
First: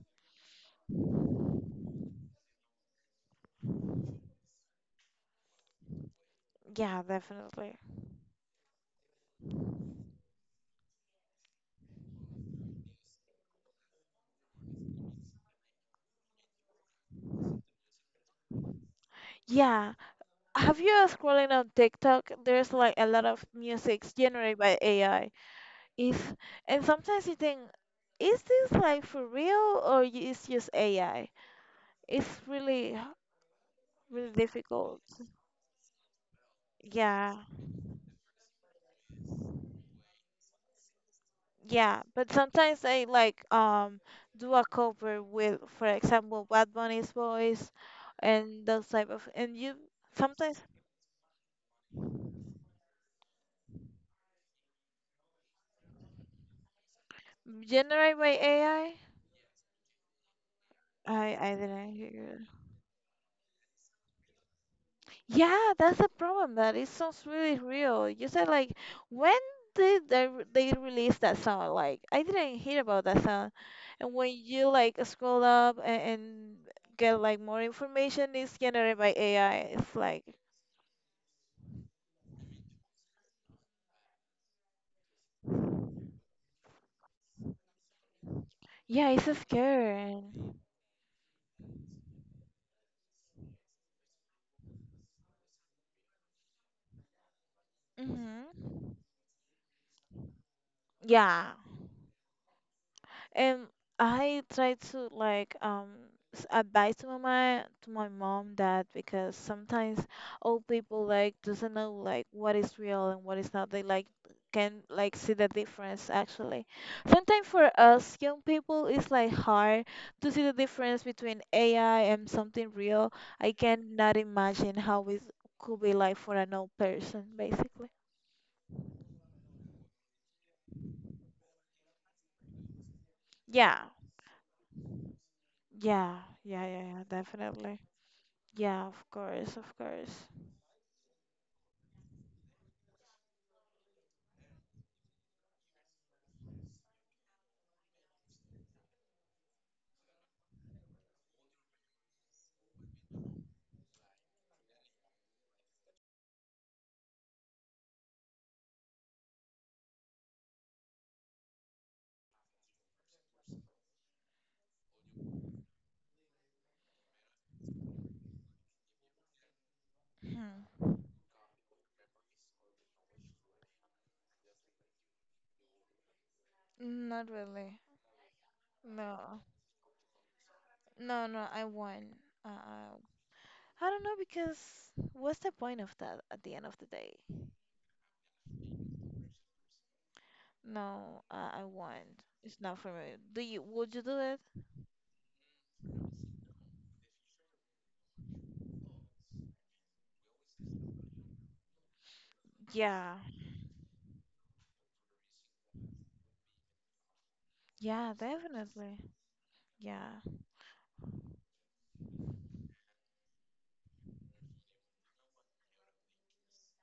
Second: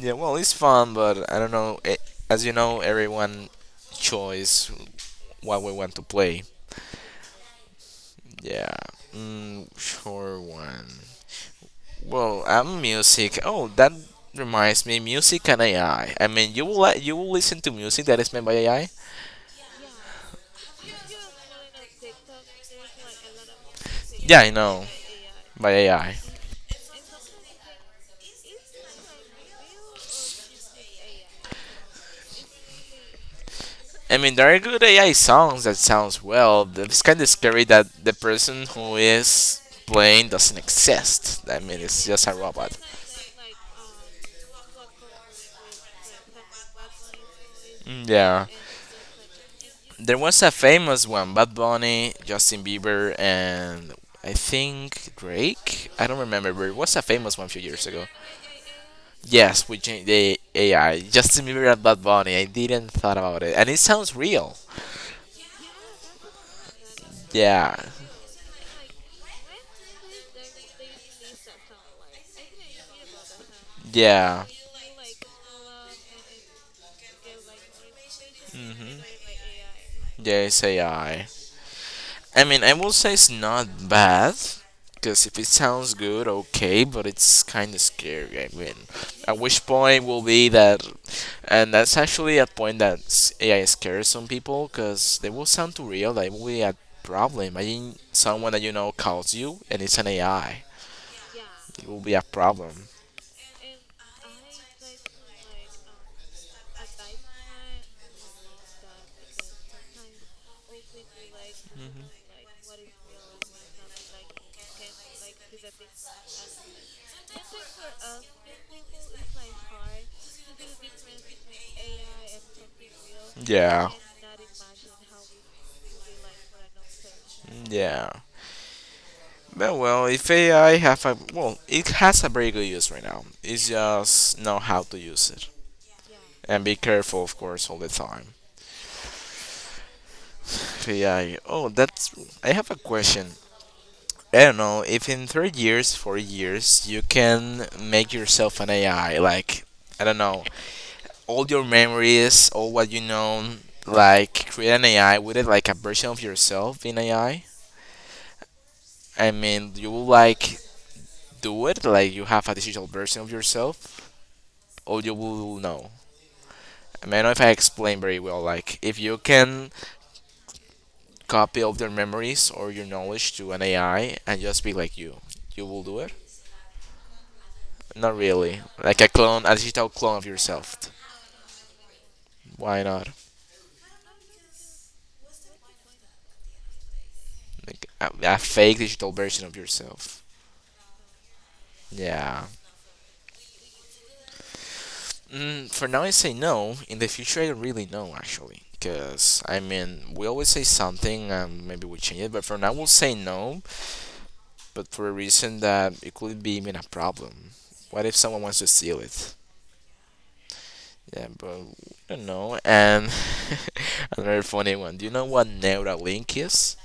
[SPEAKER 1] Yeah, well, it's fun, but I don't know. Eh, As you know, everyone choice what we want to play.
[SPEAKER 2] Yeah, definitely.
[SPEAKER 1] Yeah. Mm, sure one. Well, I'm music. Oh, that reminds me, music and AI. I mean, you will you will listen to music that is made by AI.
[SPEAKER 2] Yeah. Have you scrolling on TikTok? There's like a lot of music
[SPEAKER 1] Yeah, I
[SPEAKER 2] generated by
[SPEAKER 1] know
[SPEAKER 2] AI.
[SPEAKER 1] by AI.
[SPEAKER 2] If and Sometimes you think, is this like for real or it's just AI? It's really
[SPEAKER 1] I
[SPEAKER 2] really
[SPEAKER 1] mean, there are good
[SPEAKER 2] difficult.
[SPEAKER 1] AI songs that sounds well. But it's kind of
[SPEAKER 2] Yeah,
[SPEAKER 1] scary that the person who is playing doesn't exist. I mean,
[SPEAKER 2] yeah.
[SPEAKER 1] it's just
[SPEAKER 2] But
[SPEAKER 1] a robot.
[SPEAKER 2] sometimes I like do a cover with, for example, Bad Bunny's voice
[SPEAKER 1] Mm, yeah.
[SPEAKER 2] and those type of and you
[SPEAKER 1] There was a
[SPEAKER 2] sometimes
[SPEAKER 1] famous one: Bad Bunny, Justin Bieber, and I think Drake. I don't remember, but it was a famous one a few years ago.
[SPEAKER 2] generate by AI.
[SPEAKER 1] Yes, we changed the AI just
[SPEAKER 2] I I
[SPEAKER 1] similar
[SPEAKER 2] I
[SPEAKER 1] to mirror
[SPEAKER 2] didn't
[SPEAKER 1] Bad Bunny. I
[SPEAKER 2] hear.
[SPEAKER 1] didn't thought about it, and it sounds real.
[SPEAKER 2] Yeah, that's the problem. That it sounds really
[SPEAKER 1] Yeah,
[SPEAKER 2] real. You said like, when did they they release that song? Like, I didn't hear about that song. And when
[SPEAKER 1] yeah,
[SPEAKER 2] you like scroll up and get like more information, it's
[SPEAKER 1] hmm
[SPEAKER 2] generated by AI. It's like,
[SPEAKER 1] yeah. It's AI. I mean, I will say it's not bad, because if it sounds good, okay. But it's kind of scary. I mean,
[SPEAKER 2] yeah,
[SPEAKER 1] at
[SPEAKER 2] it's
[SPEAKER 1] which point
[SPEAKER 2] scary.
[SPEAKER 1] will be that, and that's actually a point that AI scares some people, because they will sound too real. That will be a problem. Imagine someone that
[SPEAKER 2] Mm-hmm.
[SPEAKER 1] you know calls you, and it's an AI.
[SPEAKER 2] Yeah.
[SPEAKER 1] It will be a problem.
[SPEAKER 2] And I try to like advise to my mom that because sometimes old people like doesn't know like what is real and what is not. They like can like see the difference actually. Sometimes for us young people it's like hard to see the difference between AI and something real. I
[SPEAKER 1] Yeah.
[SPEAKER 2] cannot imagine how it could be like for an old person basically.
[SPEAKER 1] Yeah. But well, if AI have a well, it has a very good use right now. It's
[SPEAKER 2] Yeah.
[SPEAKER 1] just know how to use it
[SPEAKER 2] Yeah. Yeah,
[SPEAKER 1] and be
[SPEAKER 2] yeah, yeah,
[SPEAKER 1] careful, of course, all
[SPEAKER 2] definitely.
[SPEAKER 1] the time.
[SPEAKER 2] Yeah, of course, of course.
[SPEAKER 1] AI. Oh, that's. I have a question. I don't know if in 3 years, 4 years, you can make yourself an AI. Like I don't know, all your memories, all what you know, like create an AI with it, like a version of yourself in AI. I mean, you will like do it, like you have a digital version of yourself, or you will know. I mean, I don't know if I explain very well. Like, if you can copy all your memories or your knowledge to an AI and just be like you will do it.
[SPEAKER 2] Hmm, not really.
[SPEAKER 1] Not really. Like a
[SPEAKER 2] No,
[SPEAKER 1] clone, a digital clone of yourself.
[SPEAKER 2] no, no. I won. Uh,
[SPEAKER 1] Why
[SPEAKER 2] uh,
[SPEAKER 1] not?
[SPEAKER 2] I don't know because what's the point of that at the end of the day?
[SPEAKER 1] Like a fake digital version of yourself.
[SPEAKER 2] No, I won.
[SPEAKER 1] Yeah.
[SPEAKER 2] It's not for me. Do you? Would you do it?
[SPEAKER 1] For now, I say no. In the future, I don't really know actually, because I mean, we always say something, and maybe we change it. But for now, we'll say
[SPEAKER 2] Yeah,
[SPEAKER 1] no. But for a reason that it could be even a problem. What
[SPEAKER 2] yeah,
[SPEAKER 1] if someone wants to steal
[SPEAKER 2] definitely.
[SPEAKER 1] it?
[SPEAKER 2] Yeah,
[SPEAKER 1] Yeah, but we don't know. And another funny one. Do you know what Neuralink is?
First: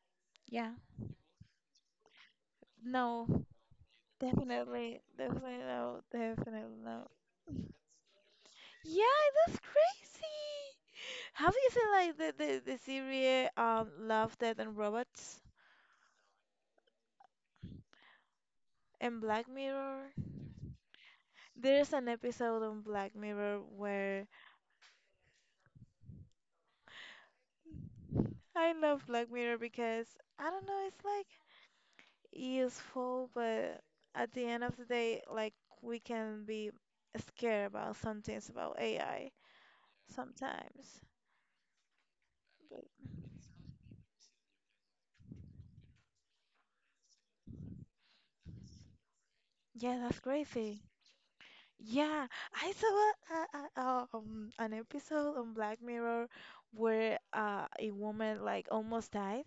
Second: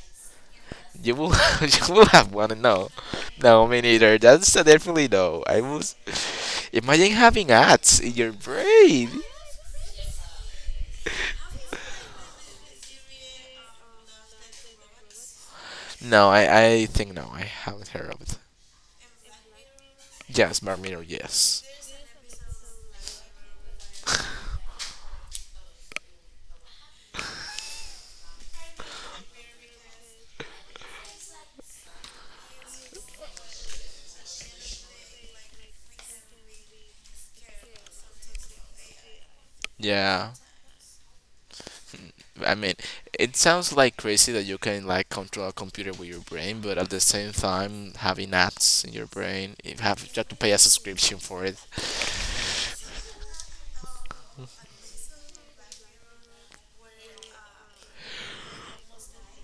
[SPEAKER 2] yeah.
[SPEAKER 1] You will, you will have one. No,
[SPEAKER 2] No,
[SPEAKER 1] no, me neither. That's a
[SPEAKER 2] definitely,
[SPEAKER 1] definitely no.
[SPEAKER 2] definitely
[SPEAKER 1] I was.
[SPEAKER 2] no, definitely no.
[SPEAKER 1] Imagine having ads in your
[SPEAKER 2] Yeah,
[SPEAKER 1] brain.
[SPEAKER 2] that's crazy. Have you seen like the series Love, Death and Robots
[SPEAKER 1] No, I think no, I haven't heard of it.
[SPEAKER 2] and Black Mirror?
[SPEAKER 1] Yes, Black Mirror. Yes.
[SPEAKER 2] There's an episode on Black Mirror where I love Black Mirror because I don't know, it's like useful, but at the end of the day, like we can be scared about some things about AI
[SPEAKER 1] Yeah.
[SPEAKER 2] sometimes.
[SPEAKER 1] I mean, it sounds like crazy that you can like control a computer with your brain, but at the same time having apps in your brain, you
[SPEAKER 2] Yeah,
[SPEAKER 1] have, you
[SPEAKER 2] that's
[SPEAKER 1] have to pay a
[SPEAKER 2] crazy.
[SPEAKER 1] subscription for it.
[SPEAKER 2] Yeah, I saw an episode on Black Mirror where a woman like almost died,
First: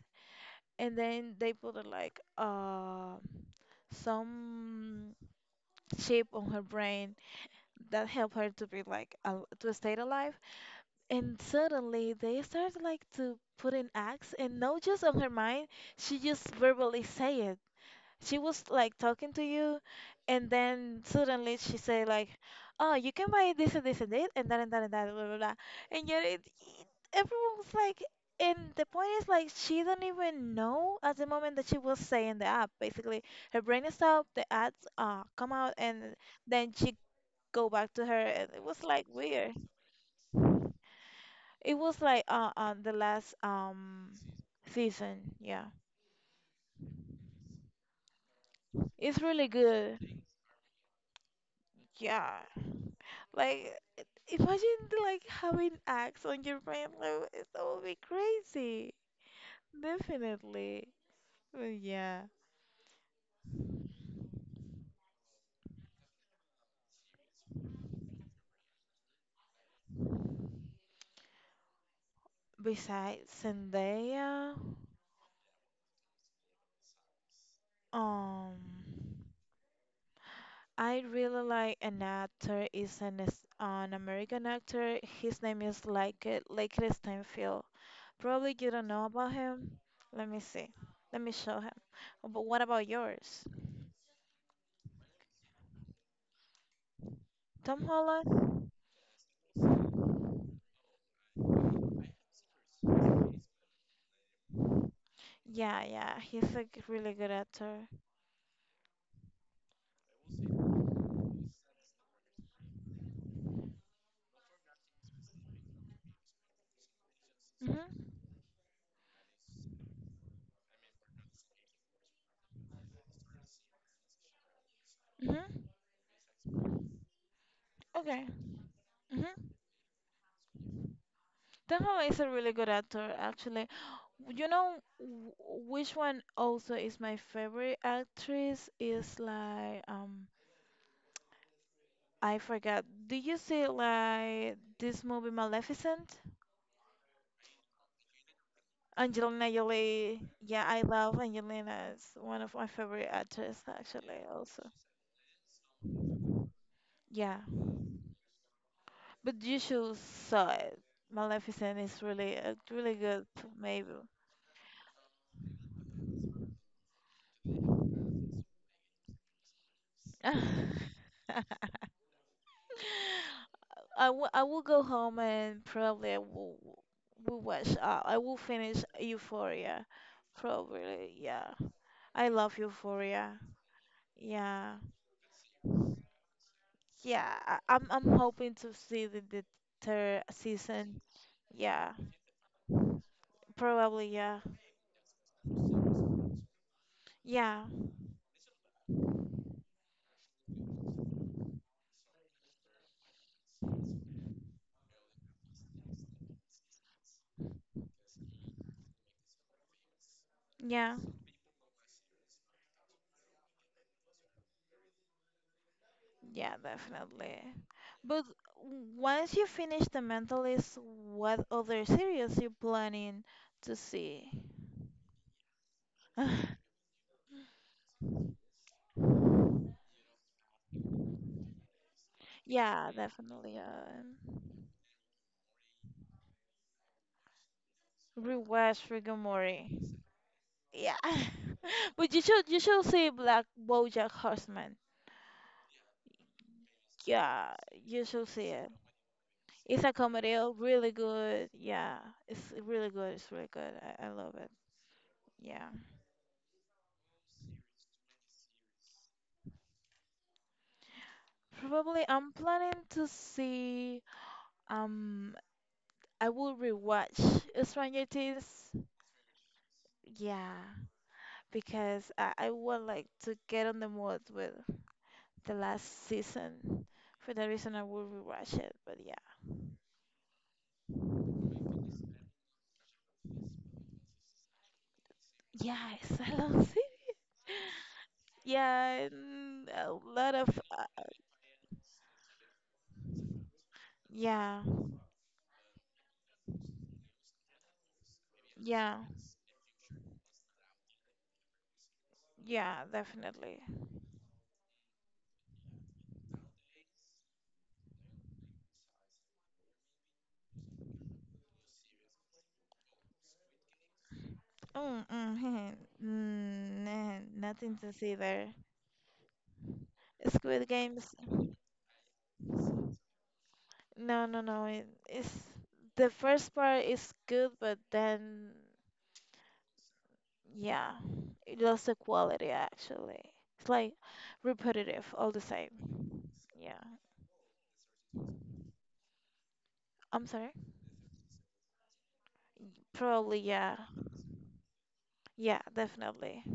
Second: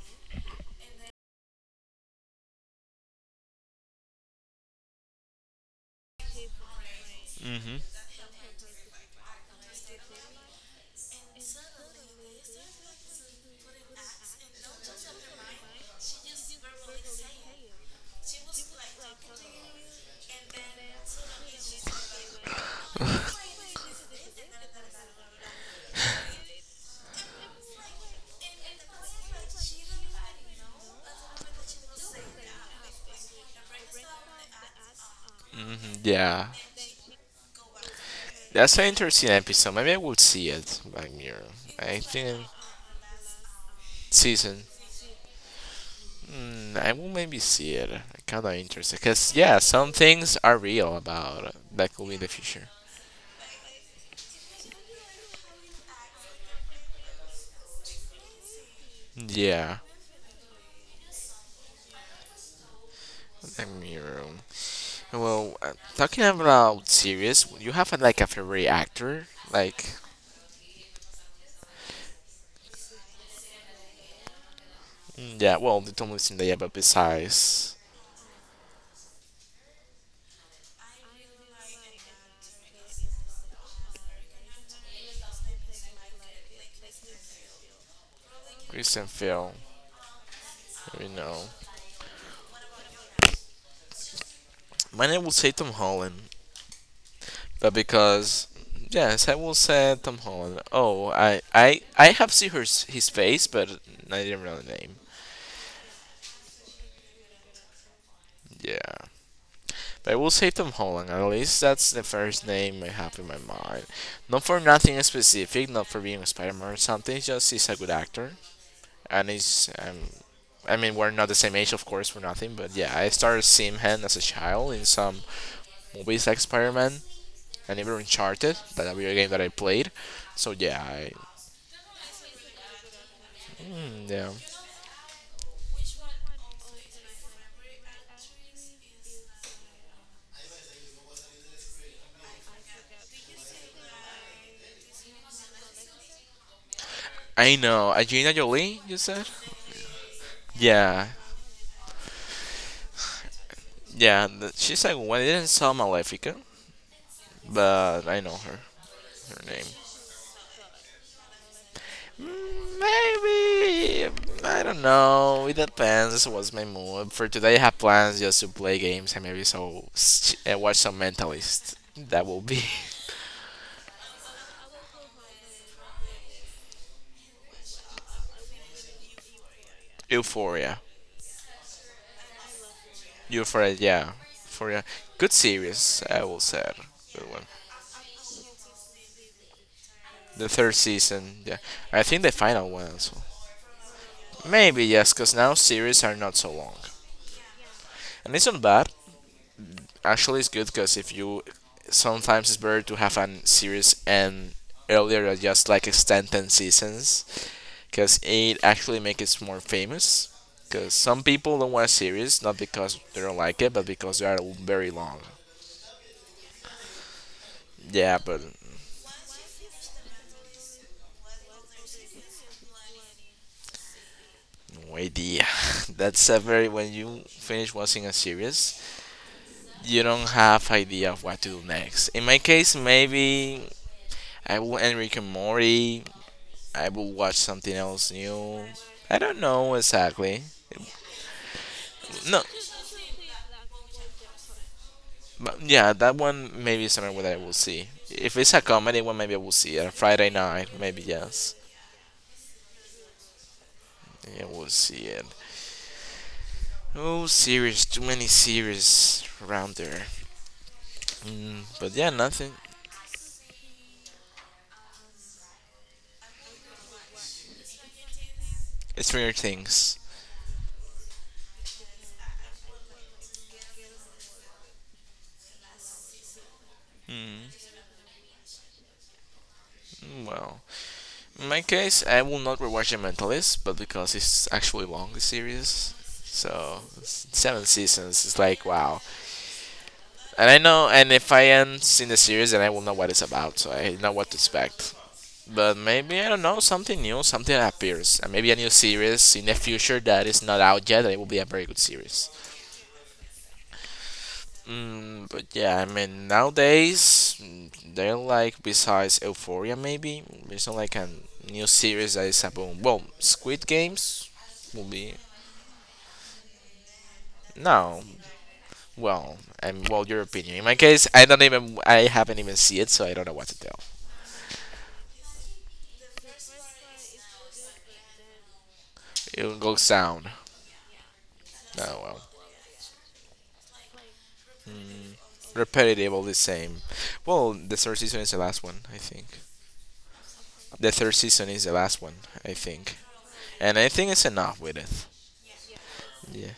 [SPEAKER 2] and then they put some chip on her brain
[SPEAKER 1] Mhm.
[SPEAKER 2] that helped her to be like al to stay alive. And suddenly they started like to put in acts, and not just on her mind, she just verbally say it. She was like talking to you, and then suddenly she say like, "Oh, you can buy this and this and this and that and that and that blah blah blah," and yet everyone was like. And the point is like she don't even know at the moment that she was saying the app. Basically, her brain is out. The ads come out,
[SPEAKER 1] Mhm.
[SPEAKER 2] and
[SPEAKER 1] Yeah.
[SPEAKER 2] then she go back to her and it
[SPEAKER 1] That's
[SPEAKER 2] was
[SPEAKER 1] an
[SPEAKER 2] like
[SPEAKER 1] interesting
[SPEAKER 2] weird.
[SPEAKER 1] episode. Maybe I will see it, Black Mirror.
[SPEAKER 2] It
[SPEAKER 1] I
[SPEAKER 2] was like
[SPEAKER 1] think
[SPEAKER 2] on the last
[SPEAKER 1] season.
[SPEAKER 2] season. Yeah,
[SPEAKER 1] I will maybe see it. I'm kind of interested
[SPEAKER 2] it's
[SPEAKER 1] because
[SPEAKER 2] really
[SPEAKER 1] yeah, some
[SPEAKER 2] good.
[SPEAKER 1] things are real about that could be the
[SPEAKER 2] Yeah,
[SPEAKER 1] future.
[SPEAKER 2] like imagine like having acts on your brain like, it that would be crazy
[SPEAKER 1] Yeah.
[SPEAKER 2] definitely. But yeah,
[SPEAKER 1] Ramiro. Well, talking about series, you have like a favorite actor? Like,
[SPEAKER 2] besides Zendaya,
[SPEAKER 1] yeah, well, the Tom Wilson, yeah, but besides
[SPEAKER 2] um I really like an actor is an American actor, his name is like Lake Stanfield. Probably you don't
[SPEAKER 1] Christian
[SPEAKER 2] know about
[SPEAKER 1] Phil,
[SPEAKER 2] him. Let me see.
[SPEAKER 1] you
[SPEAKER 2] Let me
[SPEAKER 1] know.
[SPEAKER 2] show him. Oh, but what about yours?
[SPEAKER 1] My name will say Tom Holland, but
[SPEAKER 2] Tom
[SPEAKER 1] because,
[SPEAKER 2] Holland?
[SPEAKER 1] yes, I will say Tom Holland. Oh, I have seen his face, but I didn't know the name.
[SPEAKER 2] Yeah, yeah, he's a really good actor.
[SPEAKER 1] Yeah. But I will say Tom Holland, at least that's the first name I have in my mind. Not for nothing specific, not for being a Spider Man or something, just he's a
[SPEAKER 2] Mhm.
[SPEAKER 1] good actor. And it's I mean we're not the same age of course for nothing, but yeah, I started seeing him as a child in some
[SPEAKER 2] Mhm.
[SPEAKER 1] movies like Spider-Man and even
[SPEAKER 2] Okay.
[SPEAKER 1] Uncharted, that video game
[SPEAKER 2] Mhm.
[SPEAKER 1] that I played. So yeah, I
[SPEAKER 2] Tom Holland is a really good actor, actually.
[SPEAKER 1] yeah
[SPEAKER 2] You know which one also is my favorite actress is like I forgot. Did you see like this movie Maleficent?
[SPEAKER 1] I know Angelina Jolie. You said
[SPEAKER 2] Angelina Jolie. Yeah, I
[SPEAKER 1] yeah,
[SPEAKER 2] love Angelina. It's one of my favorite actors, actually,
[SPEAKER 1] yeah,
[SPEAKER 2] also.
[SPEAKER 1] she's like when I didn't saw Malefica,
[SPEAKER 2] Yeah,
[SPEAKER 1] but I know her
[SPEAKER 2] but
[SPEAKER 1] her
[SPEAKER 2] you
[SPEAKER 1] name.
[SPEAKER 2] should saw it. Maleficent is really a really good maybe.
[SPEAKER 1] Maybe I don't know. It depends. What's my mood for today? I have plans just to play games and maybe so watch some Mentalist. That will be
[SPEAKER 2] I will go home and probably I will watch. I will finish Euphoria,
[SPEAKER 1] Euphoria.
[SPEAKER 2] probably. Yeah, I love Euphoria.
[SPEAKER 1] Euphoria, yeah,
[SPEAKER 2] Yeah,
[SPEAKER 1] Euphoria. Good series, I will say. Good
[SPEAKER 2] yeah.
[SPEAKER 1] one.
[SPEAKER 2] I'm hoping to see the third
[SPEAKER 1] The third
[SPEAKER 2] season.
[SPEAKER 1] season, yeah.
[SPEAKER 2] Yeah,
[SPEAKER 1] I think the final one as well.
[SPEAKER 2] probably. Yeah.
[SPEAKER 1] Maybe yes, 'cause now series are not so long,
[SPEAKER 2] Yeah,
[SPEAKER 1] and it's not bad. Actually it's good because if you sometimes it's better to have a series and earlier than just like extend 10 seasons, because it actually makes it more famous, because
[SPEAKER 2] yeah,
[SPEAKER 1] some people don't want a series, not because they don't like it but because they are very long.
[SPEAKER 2] yeah, definitely.
[SPEAKER 1] Yeah,
[SPEAKER 2] But
[SPEAKER 1] but
[SPEAKER 2] once you finish the Mentalist, what other series you planning to see?
[SPEAKER 1] no idea. that's a very when you finish watching a series, you don't have idea of what to do next, in my case.
[SPEAKER 2] Yeah, definitely.
[SPEAKER 1] Maybe I will end Rick and Morty. I will watch something else new.
[SPEAKER 2] Rewatch Rick
[SPEAKER 1] I
[SPEAKER 2] and
[SPEAKER 1] don't
[SPEAKER 2] Morty.
[SPEAKER 1] know exactly.
[SPEAKER 2] Yeah, but
[SPEAKER 1] No,
[SPEAKER 2] you should see Black BoJack Horseman.
[SPEAKER 1] but yeah, that one maybe is another one that I will
[SPEAKER 2] Yeah,
[SPEAKER 1] see.
[SPEAKER 2] you should
[SPEAKER 1] If
[SPEAKER 2] see
[SPEAKER 1] it's a
[SPEAKER 2] it.
[SPEAKER 1] comedy one, maybe I will see it.
[SPEAKER 2] It's
[SPEAKER 1] A
[SPEAKER 2] a
[SPEAKER 1] Friday
[SPEAKER 2] comedy,
[SPEAKER 1] night,
[SPEAKER 2] really
[SPEAKER 1] maybe
[SPEAKER 2] good.
[SPEAKER 1] yes.
[SPEAKER 2] Yeah, it's really good. It's really good. I love
[SPEAKER 1] Yeah,
[SPEAKER 2] it.
[SPEAKER 1] we'll see it.
[SPEAKER 2] Yeah.
[SPEAKER 1] Oh, series, too many series around there. But
[SPEAKER 2] Probably
[SPEAKER 1] yeah,
[SPEAKER 2] I'm
[SPEAKER 1] nothing.
[SPEAKER 2] planning to see um I will rewatch Stranger Things.
[SPEAKER 1] It's weird things.
[SPEAKER 2] Yeah, because I would like to get on the mood with the last season. For
[SPEAKER 1] Mm,
[SPEAKER 2] that reason, I will rewatch it. But yeah,
[SPEAKER 1] well, in my case, I will not rewatch The Mentalist, but because it's actually long, the series.
[SPEAKER 2] yeah, it's a long season.
[SPEAKER 1] So, 7 seasons, it's like, wow.
[SPEAKER 2] Yeah, and a lot
[SPEAKER 1] And I
[SPEAKER 2] of
[SPEAKER 1] know, and if I am in the series, then I will know what it's about, so I know what to
[SPEAKER 2] yeah,
[SPEAKER 1] expect. But maybe I don't know something new, something that appears, and maybe a new
[SPEAKER 2] yeah,
[SPEAKER 1] series in the future that is not out yet. And it will be a very good series.
[SPEAKER 2] yeah, definitely.
[SPEAKER 1] But yeah, I mean nowadays, they're like besides Euphoria, maybe there's not like a new series that is a boom. Well, Squid Games will
[SPEAKER 2] Mm,
[SPEAKER 1] be
[SPEAKER 2] mm, mm, nah, nothing to
[SPEAKER 1] no.
[SPEAKER 2] see there.
[SPEAKER 1] Well, and well, your opinion. In
[SPEAKER 2] Squid
[SPEAKER 1] my case,
[SPEAKER 2] Games.
[SPEAKER 1] I haven't even seen it, so I don't know what to tell.
[SPEAKER 2] No, no, no. It, it's The first part is good, but then
[SPEAKER 1] It goes down.
[SPEAKER 2] yeah, it lost the
[SPEAKER 1] Oh well,
[SPEAKER 2] quality actually. It's like repetitive all the same.
[SPEAKER 1] repetitive all the same.
[SPEAKER 2] Yeah,
[SPEAKER 1] Well, the third season is the last one, I think.
[SPEAKER 2] I'm sorry.
[SPEAKER 1] The third season is the last one, I think,
[SPEAKER 2] Probably,
[SPEAKER 1] and
[SPEAKER 2] yeah.
[SPEAKER 1] I think it's enough with it.
[SPEAKER 2] Yeah, definitely.
[SPEAKER 1] Yeah,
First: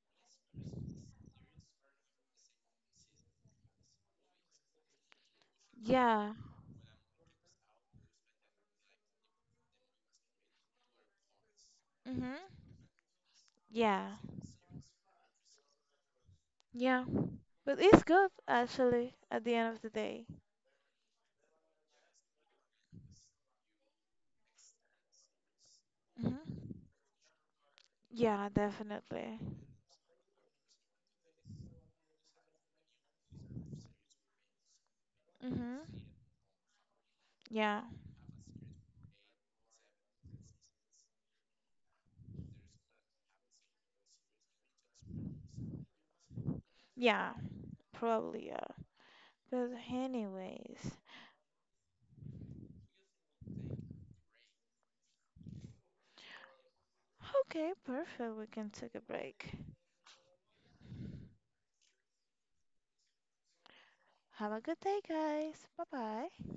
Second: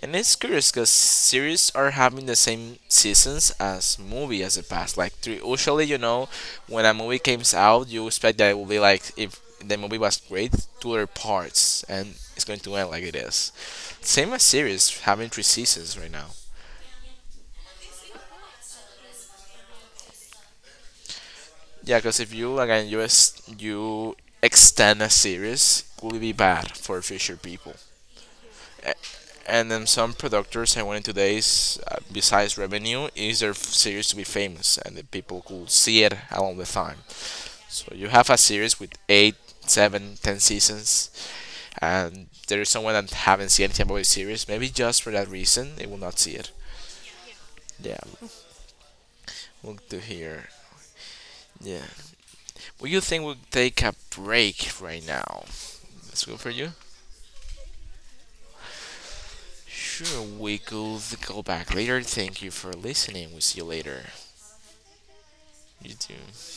[SPEAKER 1] and it's curious because series are having the same seasons as movie as the past. Like three, usually,
[SPEAKER 2] Yeah.
[SPEAKER 1] when a movie comes out, you expect that it will be like if the movie was great, two other parts, and it's
[SPEAKER 2] Mhm.
[SPEAKER 1] going to end like it is.
[SPEAKER 2] Yeah.
[SPEAKER 1] Same as series having 3 seasons right now.
[SPEAKER 2] Yeah. But it's good actually at the end of the day.
[SPEAKER 1] Yeah, because if you again you extend a series, will be
[SPEAKER 2] Mhm.
[SPEAKER 1] bad for future people.
[SPEAKER 2] Yeah, definitely.
[SPEAKER 1] And then some producers I went today's besides revenue is their series to be famous and the people could
[SPEAKER 2] Mhm.
[SPEAKER 1] see it along the time.
[SPEAKER 2] Yeah.
[SPEAKER 1] So you have a series with 8, 7, 10 seasons, and there is someone that haven't seen anything about the series. Maybe just for that reason, they will not see it.
[SPEAKER 2] Yeah,
[SPEAKER 1] Yeah,
[SPEAKER 2] probably, yeah. But
[SPEAKER 1] look to here.
[SPEAKER 2] anyways.
[SPEAKER 1] Yeah, what you think we'll take a break right now? That's good for you.
[SPEAKER 2] Okay, perfect. We can take a break.
[SPEAKER 1] Sure, we could go back later. Thank you for listening. We'll see you later.
[SPEAKER 2] Have a good day, guys.
[SPEAKER 1] You
[SPEAKER 2] Bye-bye.
[SPEAKER 1] too.